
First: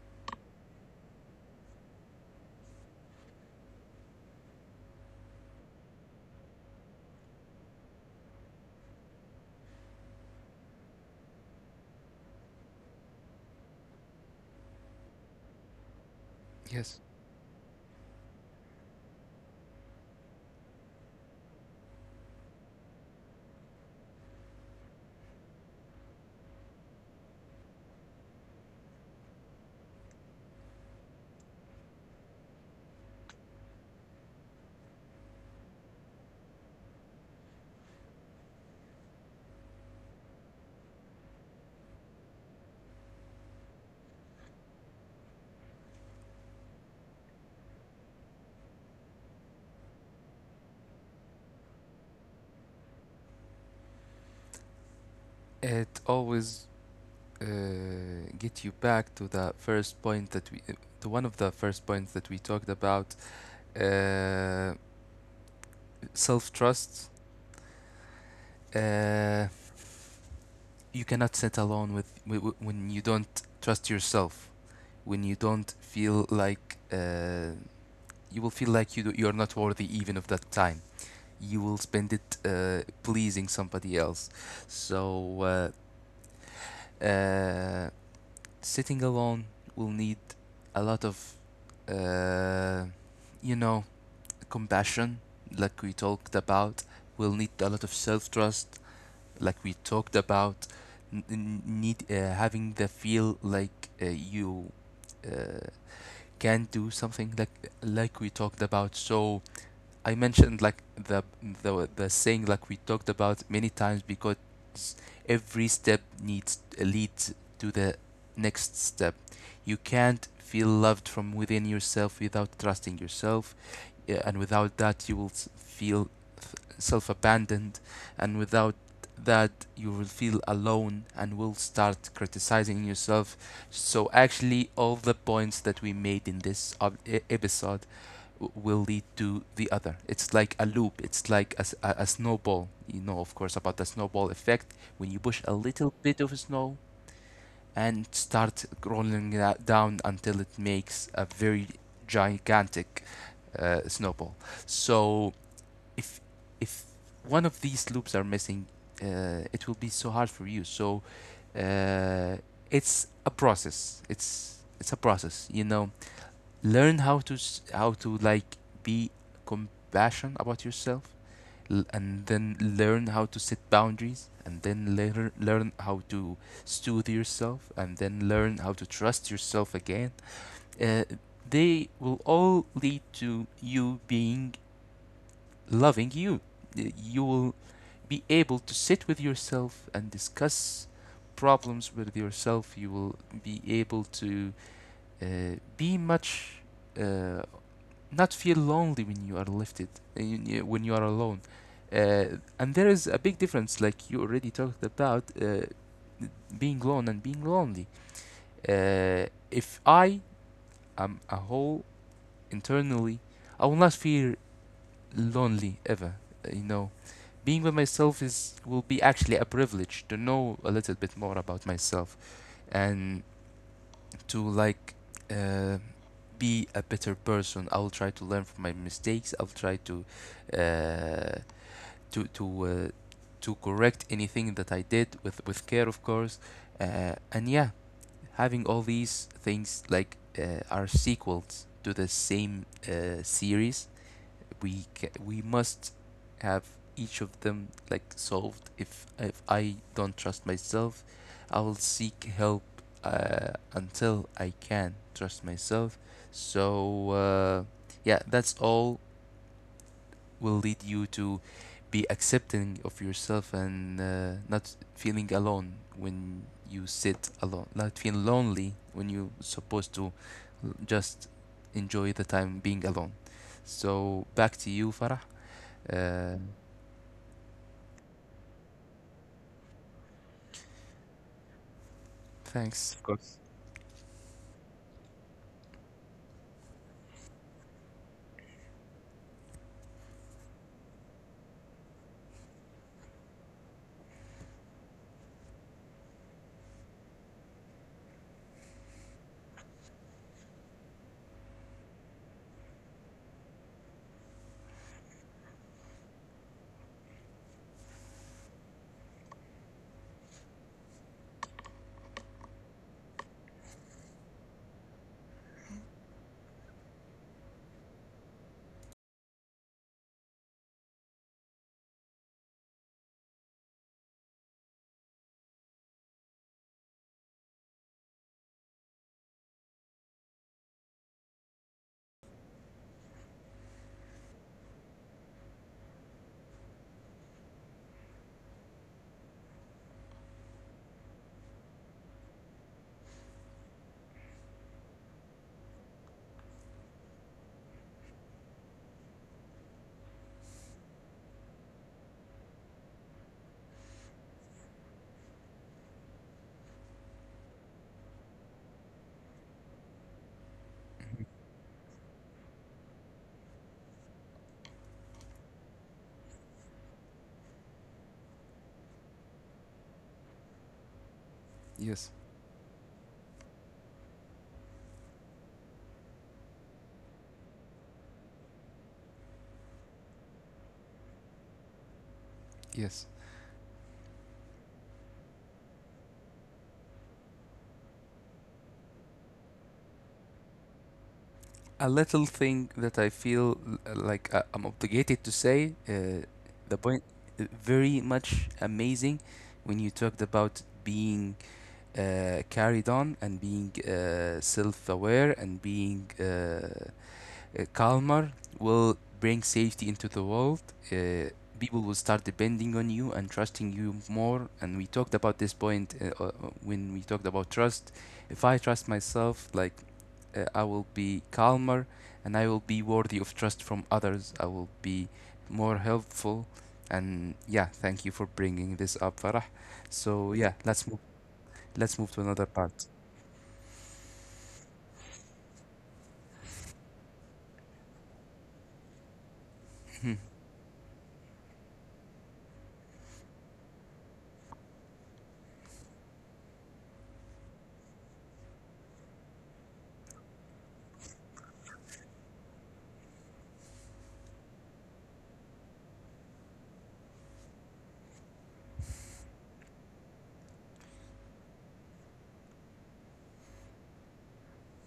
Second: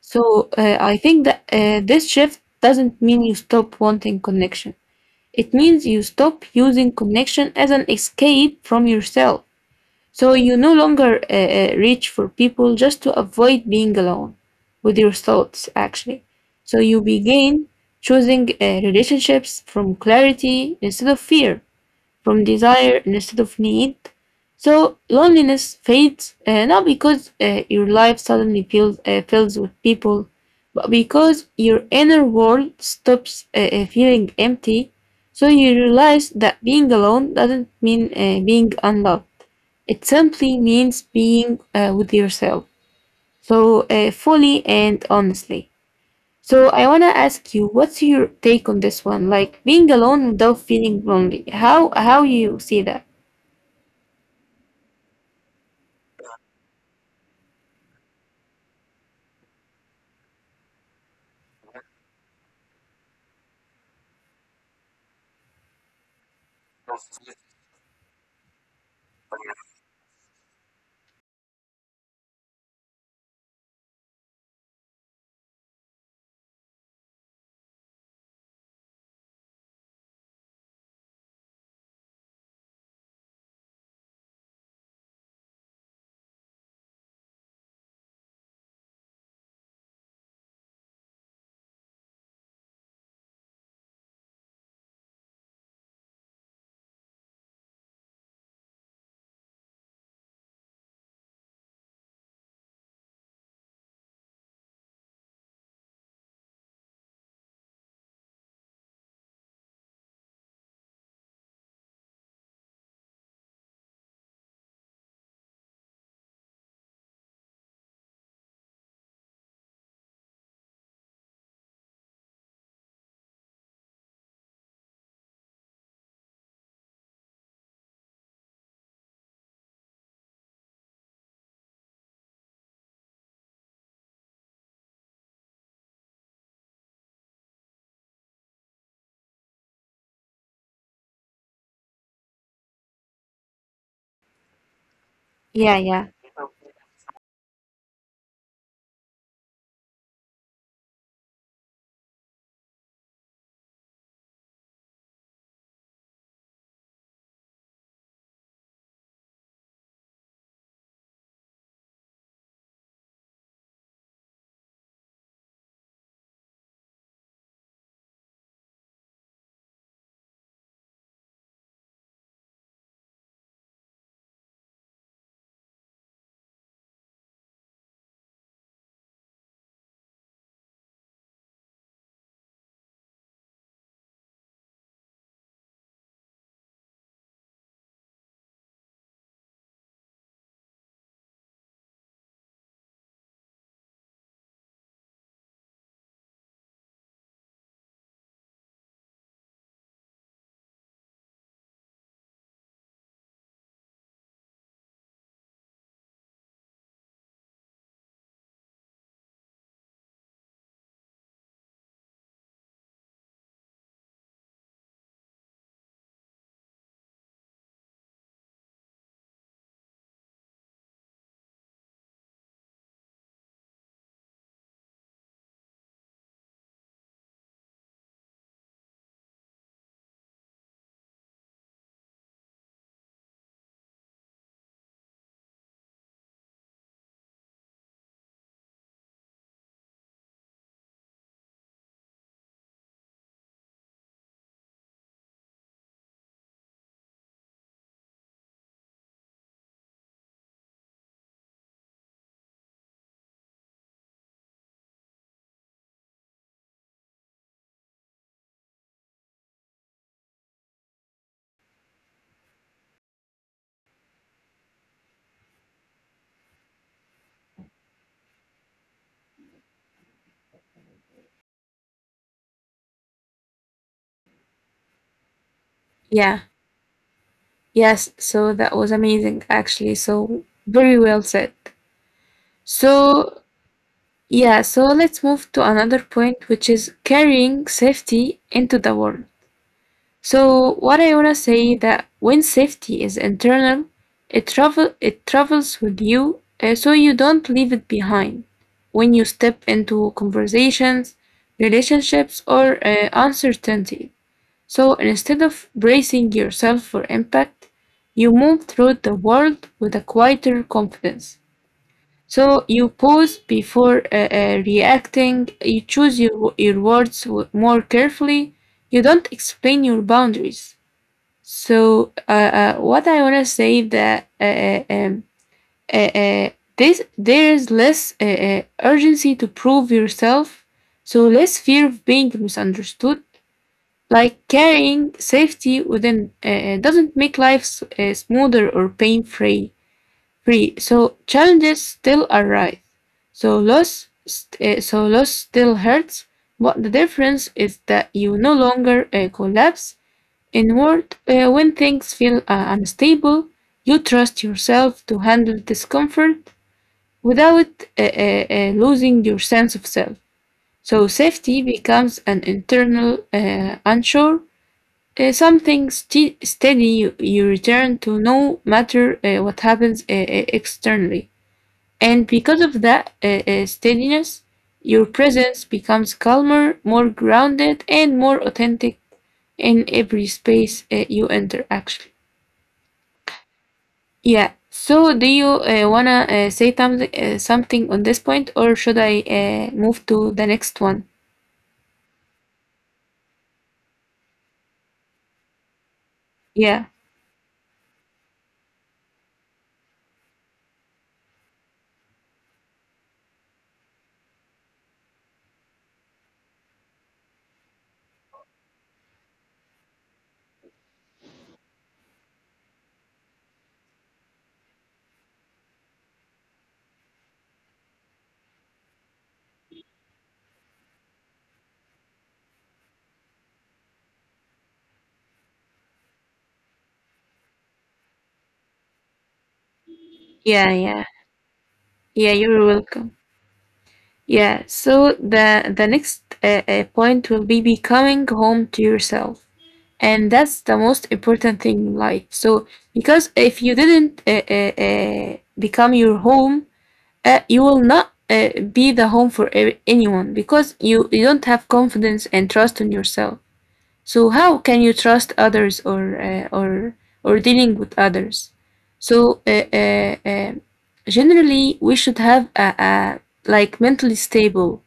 Speaker 1: So I think that this shift doesn't mean you stop wanting connection. It means you stop using connection as an escape from yourself. So you no longer reach for people just to avoid being alone with your thoughts, actually. So you
Speaker 2: Yes,
Speaker 1: begin choosing relationships from clarity instead of fear from desire instead of need. So loneliness fades not because your life suddenly feels fills with people, but because your inner world stops feeling empty. So you realize that being alone doesn't mean being unloved. It simply means being with yourself. So fully and honestly. So I want to ask you, what's your take on this one? Like being alone without feeling lonely. How you see that?
Speaker 2: it always uh, get you back to the first point that we, to one of the first points that we talked about, uh, self-trust. Uh, you cannot sit alone with when you don't trust yourself, when you don't feel like you will feel like you do, you're not worthy even of that time. You will spend it pleasing somebody else. So uh, uh, sitting alone will need a lot of, uh, you know, compassion, like we talked about. Will need a lot of self trust, like we talked about. Need having the feel like you uh, can do something, like we talked about. So I mentioned like the saying, like we talked about many times, because every step needs leads to the next step. You can't feel loved from within yourself without trusting yourself, yeah, and without that you will feel self abandoned, and without that you will feel alone and will start criticizing yourself. So actually, all the points that we made in this episode will lead to the other. It's like a loop. It's like a snowball. You know, of course, about the snowball effect. When you push a
Speaker 1: Yeah,
Speaker 2: little
Speaker 1: yeah,
Speaker 2: bit of snow and start rolling that down until it makes a very gigantic snowball. So if if one of these loops are missing, it will be so hard for you. So uh, it's a process. It's a process. Learn how to how to be compassionate about yourself and then learn how to set boundaries and then later learn how to soothe yourself and then learn how to trust yourself again. uh, they will all lead to you being loving you. You will be able to sit with yourself and discuss problems with yourself. You will be able to be much uh, not feel lonely when you are lifted, when you are alone. uh, and there is a big difference, like you already talked about, being alone and being lonely. If I am a whole internally, I will not feel lonely ever. uh, you know Being with myself is will be actually a privilege to know a little bit more about myself, and to like uh, be a better person. I will try to learn from my mistakes. I'll try to uh, to uh, to correct anything that I did with care, of course. And yeah, having all these things, like are sequels to the same series, we must have each of them like solved. If I don't trust myself, I will seek help until I can trust myself. So uh, yeah, that's all. Will lead you to be accepting of yourself and not feeling alone when you sit alone. Not feel lonely when you're supposed to just enjoy the time being alone. So back to you, Farah. Uh,
Speaker 1: yeah. Yes, so that was amazing actually. So very well said.
Speaker 2: Thanks.
Speaker 1: So yeah, so let's move to another point, which is carrying safety into the world. So what I wanna say that when safety is internal, it travels with you, so you don't leave it behind. When you step into conversations, relationships, or uncertainty, so instead of bracing yourself for impact, you move through the world with a quieter confidence. So you pause before reacting. You choose your words more carefully. You don't explain your boundaries. So what I want to say that uh, uh, this there is less urgency to prove yourself, so less fear of being misunderstood. Like carrying safety within doesn't make life smoother or pain free. Free. So challenges still arise. So loss still hurts. But the difference is that you no longer collapse inward. When things feel unstable, you trust yourself to handle discomfort without losing your sense of self. So safety becomes an internal unsure, something steady you return to no matter what happens externally.
Speaker 2: Yes.
Speaker 1: And because of that steadiness, your presence becomes calmer, more grounded, and more authentic in every space you enter, actually.
Speaker 2: Yes.
Speaker 1: Yeah. So, do you wanna say something something on this point, or should I move to the next one?
Speaker 2: A little thing that I feel like I'm obligated to say, the
Speaker 1: Yeah.
Speaker 2: point very much amazing when you talked about being carried on and being self-aware and being Kalmar will bring safety into the world. Uh, People will start depending on you and trusting you more. And we talked about this point when we talked about trust. If I trust myself, like I will be calmer and I will be worthy of trust from others. I will be more helpful. And yeah, thank you for bringing this up, Farah. So yeah,
Speaker 1: Yeah.
Speaker 2: let's move.
Speaker 1: Yeah.
Speaker 2: Let's move to
Speaker 1: Yeah.
Speaker 2: another
Speaker 1: You're
Speaker 2: part.
Speaker 1: welcome. Yeah. So the next point will be becoming home to yourself. And that's the most important thing in life, so because if you didn't become your home you will not be the home for anyone because you don't have confidence and trust in yourself. So how can you trust others or or dealing with others? So generally, we should have a like mentally stable,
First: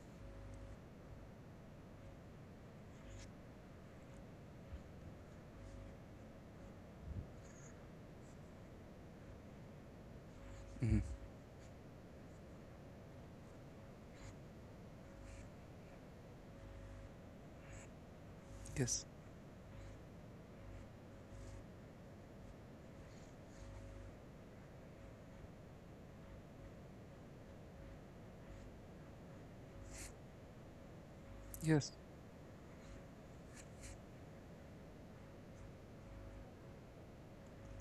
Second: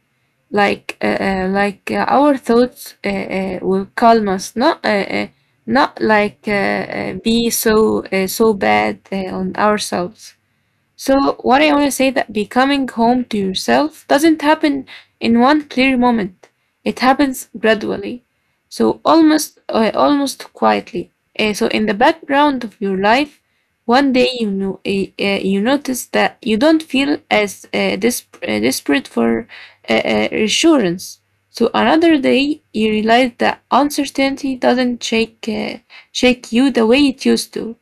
Speaker 1: like our thoughts will calm us, not like be so so bad on ourselves.
Speaker 2: Hmm.
Speaker 1: So, what I want to say that becoming home to yourself doesn't happen in one clear moment. It happens gradually. So,
Speaker 2: Yes.
Speaker 1: almost almost quietly. So, in the background of your life, one day you know you notice that you don't feel as desperate for reassurance. So,
Speaker 2: Yes.
Speaker 1: another day you realize that uncertainty doesn't shake shake you the way it used to.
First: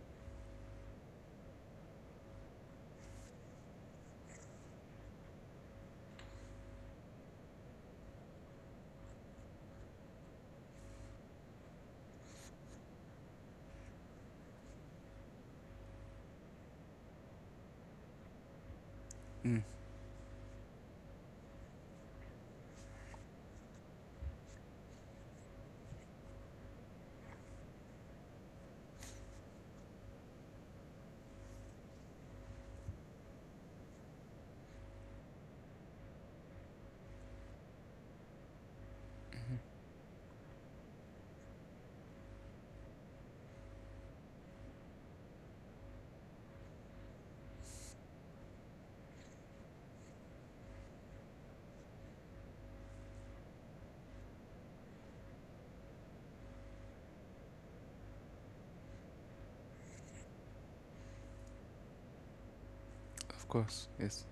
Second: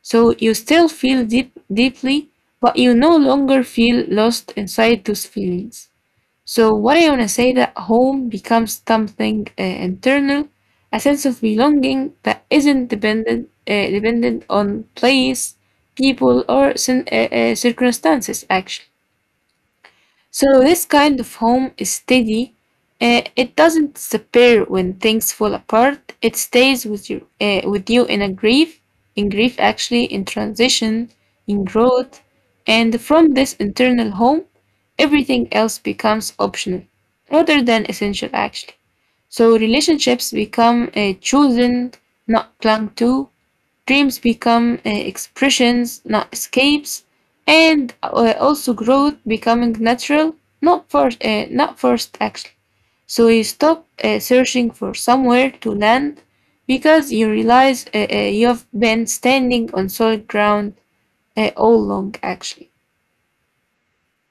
Speaker 1: So you still feel deeply, but you no longer feel lost inside those feelings. So what I want to say that home becomes something internal, a sense of belonging that isn't dependent dependent on place, people, or circumstances. Actually.
Speaker 2: Mm,
Speaker 1: So this kind of home is steady. It doesn't disappear when things fall apart. It stays with you, in a grief, in grief actually, in transition, in growth, and from this internal home, everything else becomes optional rather than essential actually. So relationships become chosen, not clung to. Dreams become expressions, not escapes, and also growth becoming natural, not forced actually. So you stop searching for somewhere to land because you realize you've been standing on solid ground all along actually.
Speaker 2: of course. Yes.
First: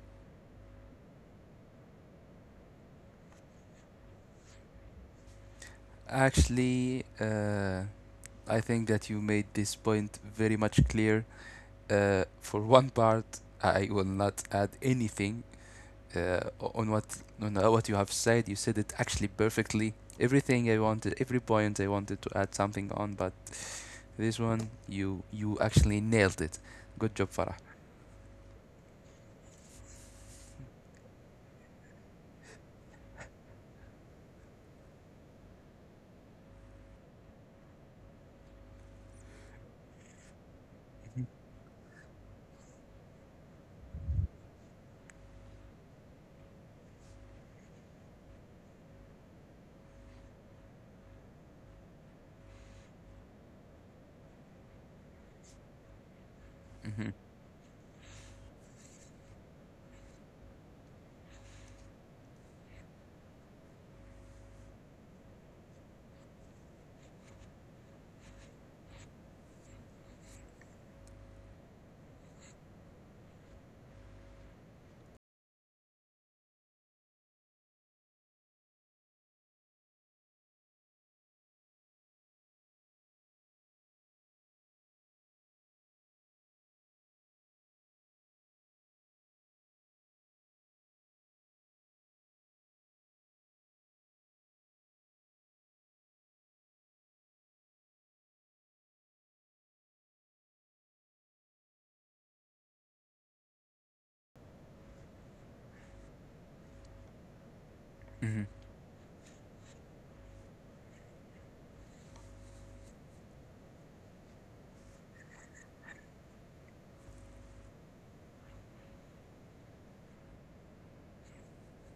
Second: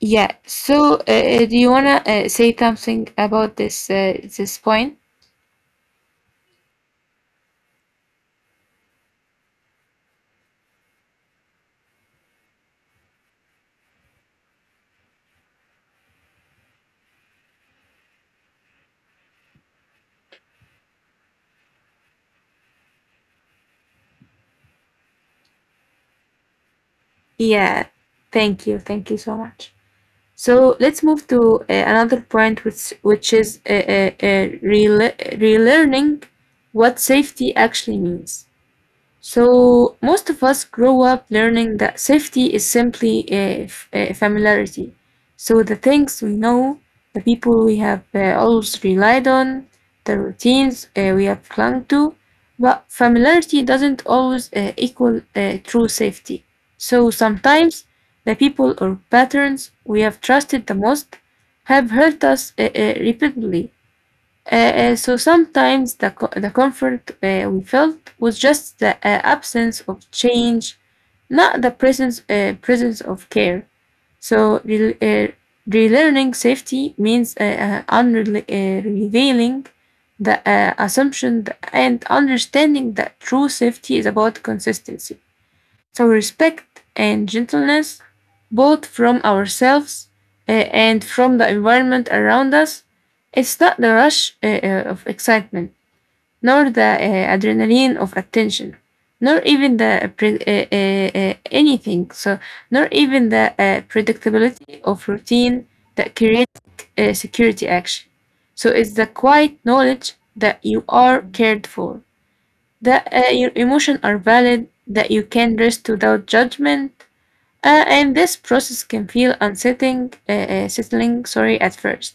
Speaker 1: Yeah. So do you wanna say something about this point?
Speaker 2: Actually, I think that you made this point very much clear. For one part, I will not add anything on what you have said. You said it actually perfectly. Everything I wanted, every point I wanted to add something on, but this one you actually nailed it. Good job, Farah.
Speaker 1: Yeah. Thank you. Thank you so much. So let's move to another point, which is relearning what safety actually means. So most of us grow up learning that safety is simply a familiarity. So the things we know, the people we have always relied on, the routines we have clung to, but familiarity doesn't always equal true safety.
Speaker 2: Mm-hmm.
Speaker 1: So sometimes the people or patterns we have trusted the most have hurt us repeatedly. Uh, so sometimes the comfort we felt was just the absence of change, not the presence, presence of care. So relearning safety means revealing the assumption and understanding that true safety is about consistency. So respect and gentleness, both from ourselves and from the environment around us, it's not the rush of excitement, nor the adrenaline of attention, nor even the anything. So nor even the predictability of routine that create security action.
Speaker 2: Mm-hmm.
Speaker 1: So it's the quiet knowledge that you are cared for, that your emotions are valid, that you can rest without judgment, and this process can feel settling, sorry, at first.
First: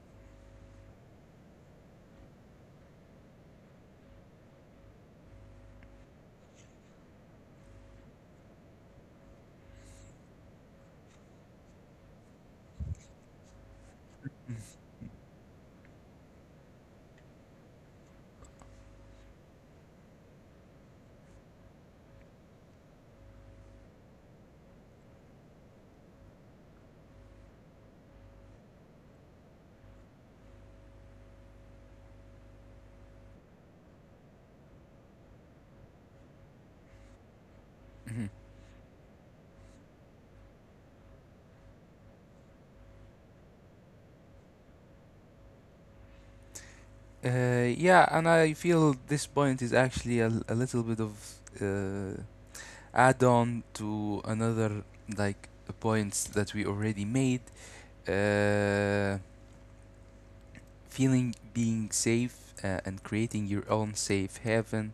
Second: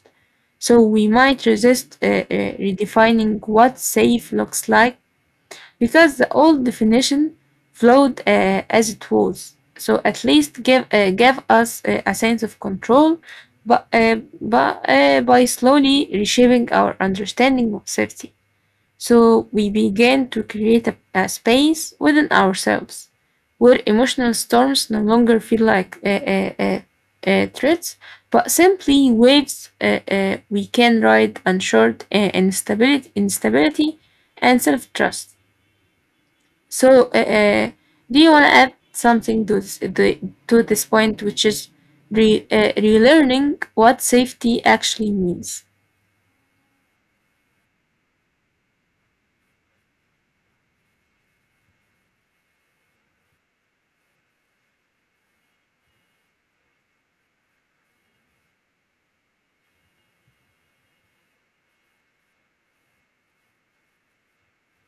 Speaker 1: So we might resist redefining what safe looks like because the old definition flowed as it was. So at least give gave us a sense of control, but by slowly reshaping our understanding of safety. So we began to create a space within ourselves where emotional storms no longer feel like threats, but simply waves we can ride and short instability and self trust. So, do
Speaker 2: Mm-hmm.
Speaker 1: you want to add something to to this point, which is relearning what safety actually means?
Speaker 2: Yeah, and I feel this point is actually a, a little bit of uh, add on to another like points that we already made. uh, Feeling being safe and creating your own safe haven,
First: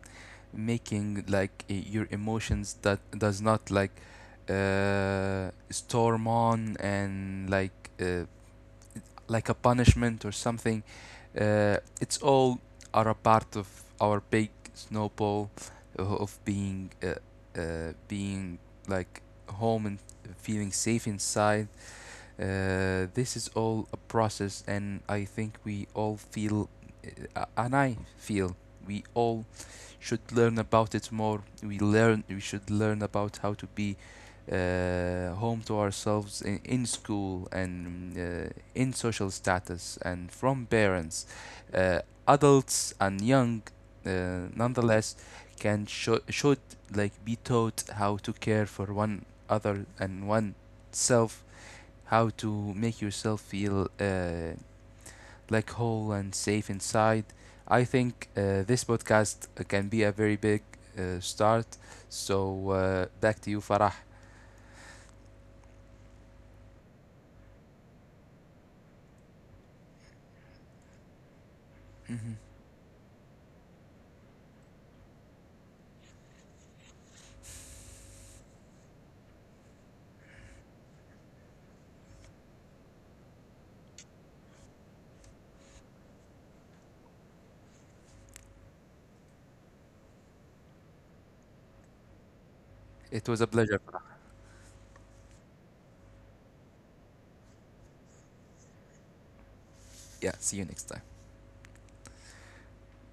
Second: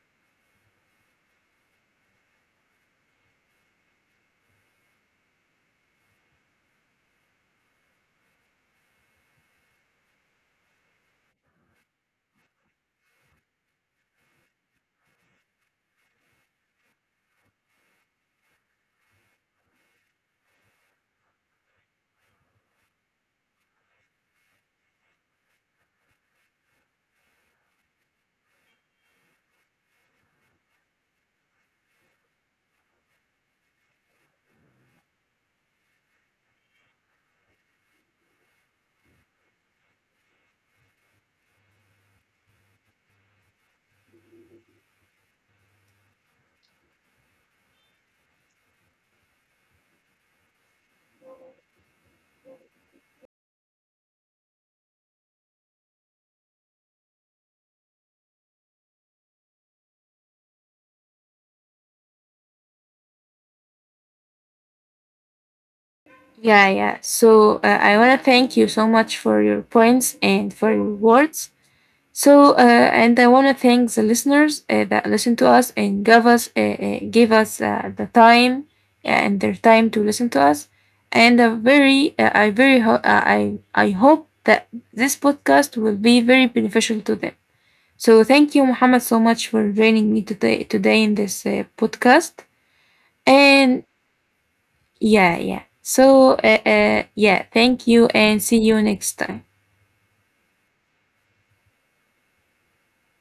Speaker 2: making like your emotions that does not like storm on and like a punishment or something. It's all are a part of our big snowball of being being like home and feeling safe inside. This is all a process, and I think we all feel, and I feel we all should learn about it more. We should learn about how to be home to ourselves in school and in social status and from parents. Uh, Adults and young, nonetheless, can should like be taught how to care for one other and oneself, how to make yourself feel black hole and safe inside. I think this podcast can be a very big start. So back to you, Farah.
Speaker 1: Yeah, yeah. So I want to thank you so much for your points and for your words.
Speaker 2: Mhm.
Speaker 1: So and I want to thank the listeners that listened to us and gave us the time and their time to listen to us. And a very I very ho- I hope that this podcast will be very beneficial to them. So thank you, Muhammad, so much for joining me today in this podcast.
Speaker 2: It was a pleasure,
Speaker 1: And
Speaker 2: Farah.
Speaker 1: yeah, yeah. So, yeah, thank you and see you next time.
Speaker 2: Yeah, see you next time.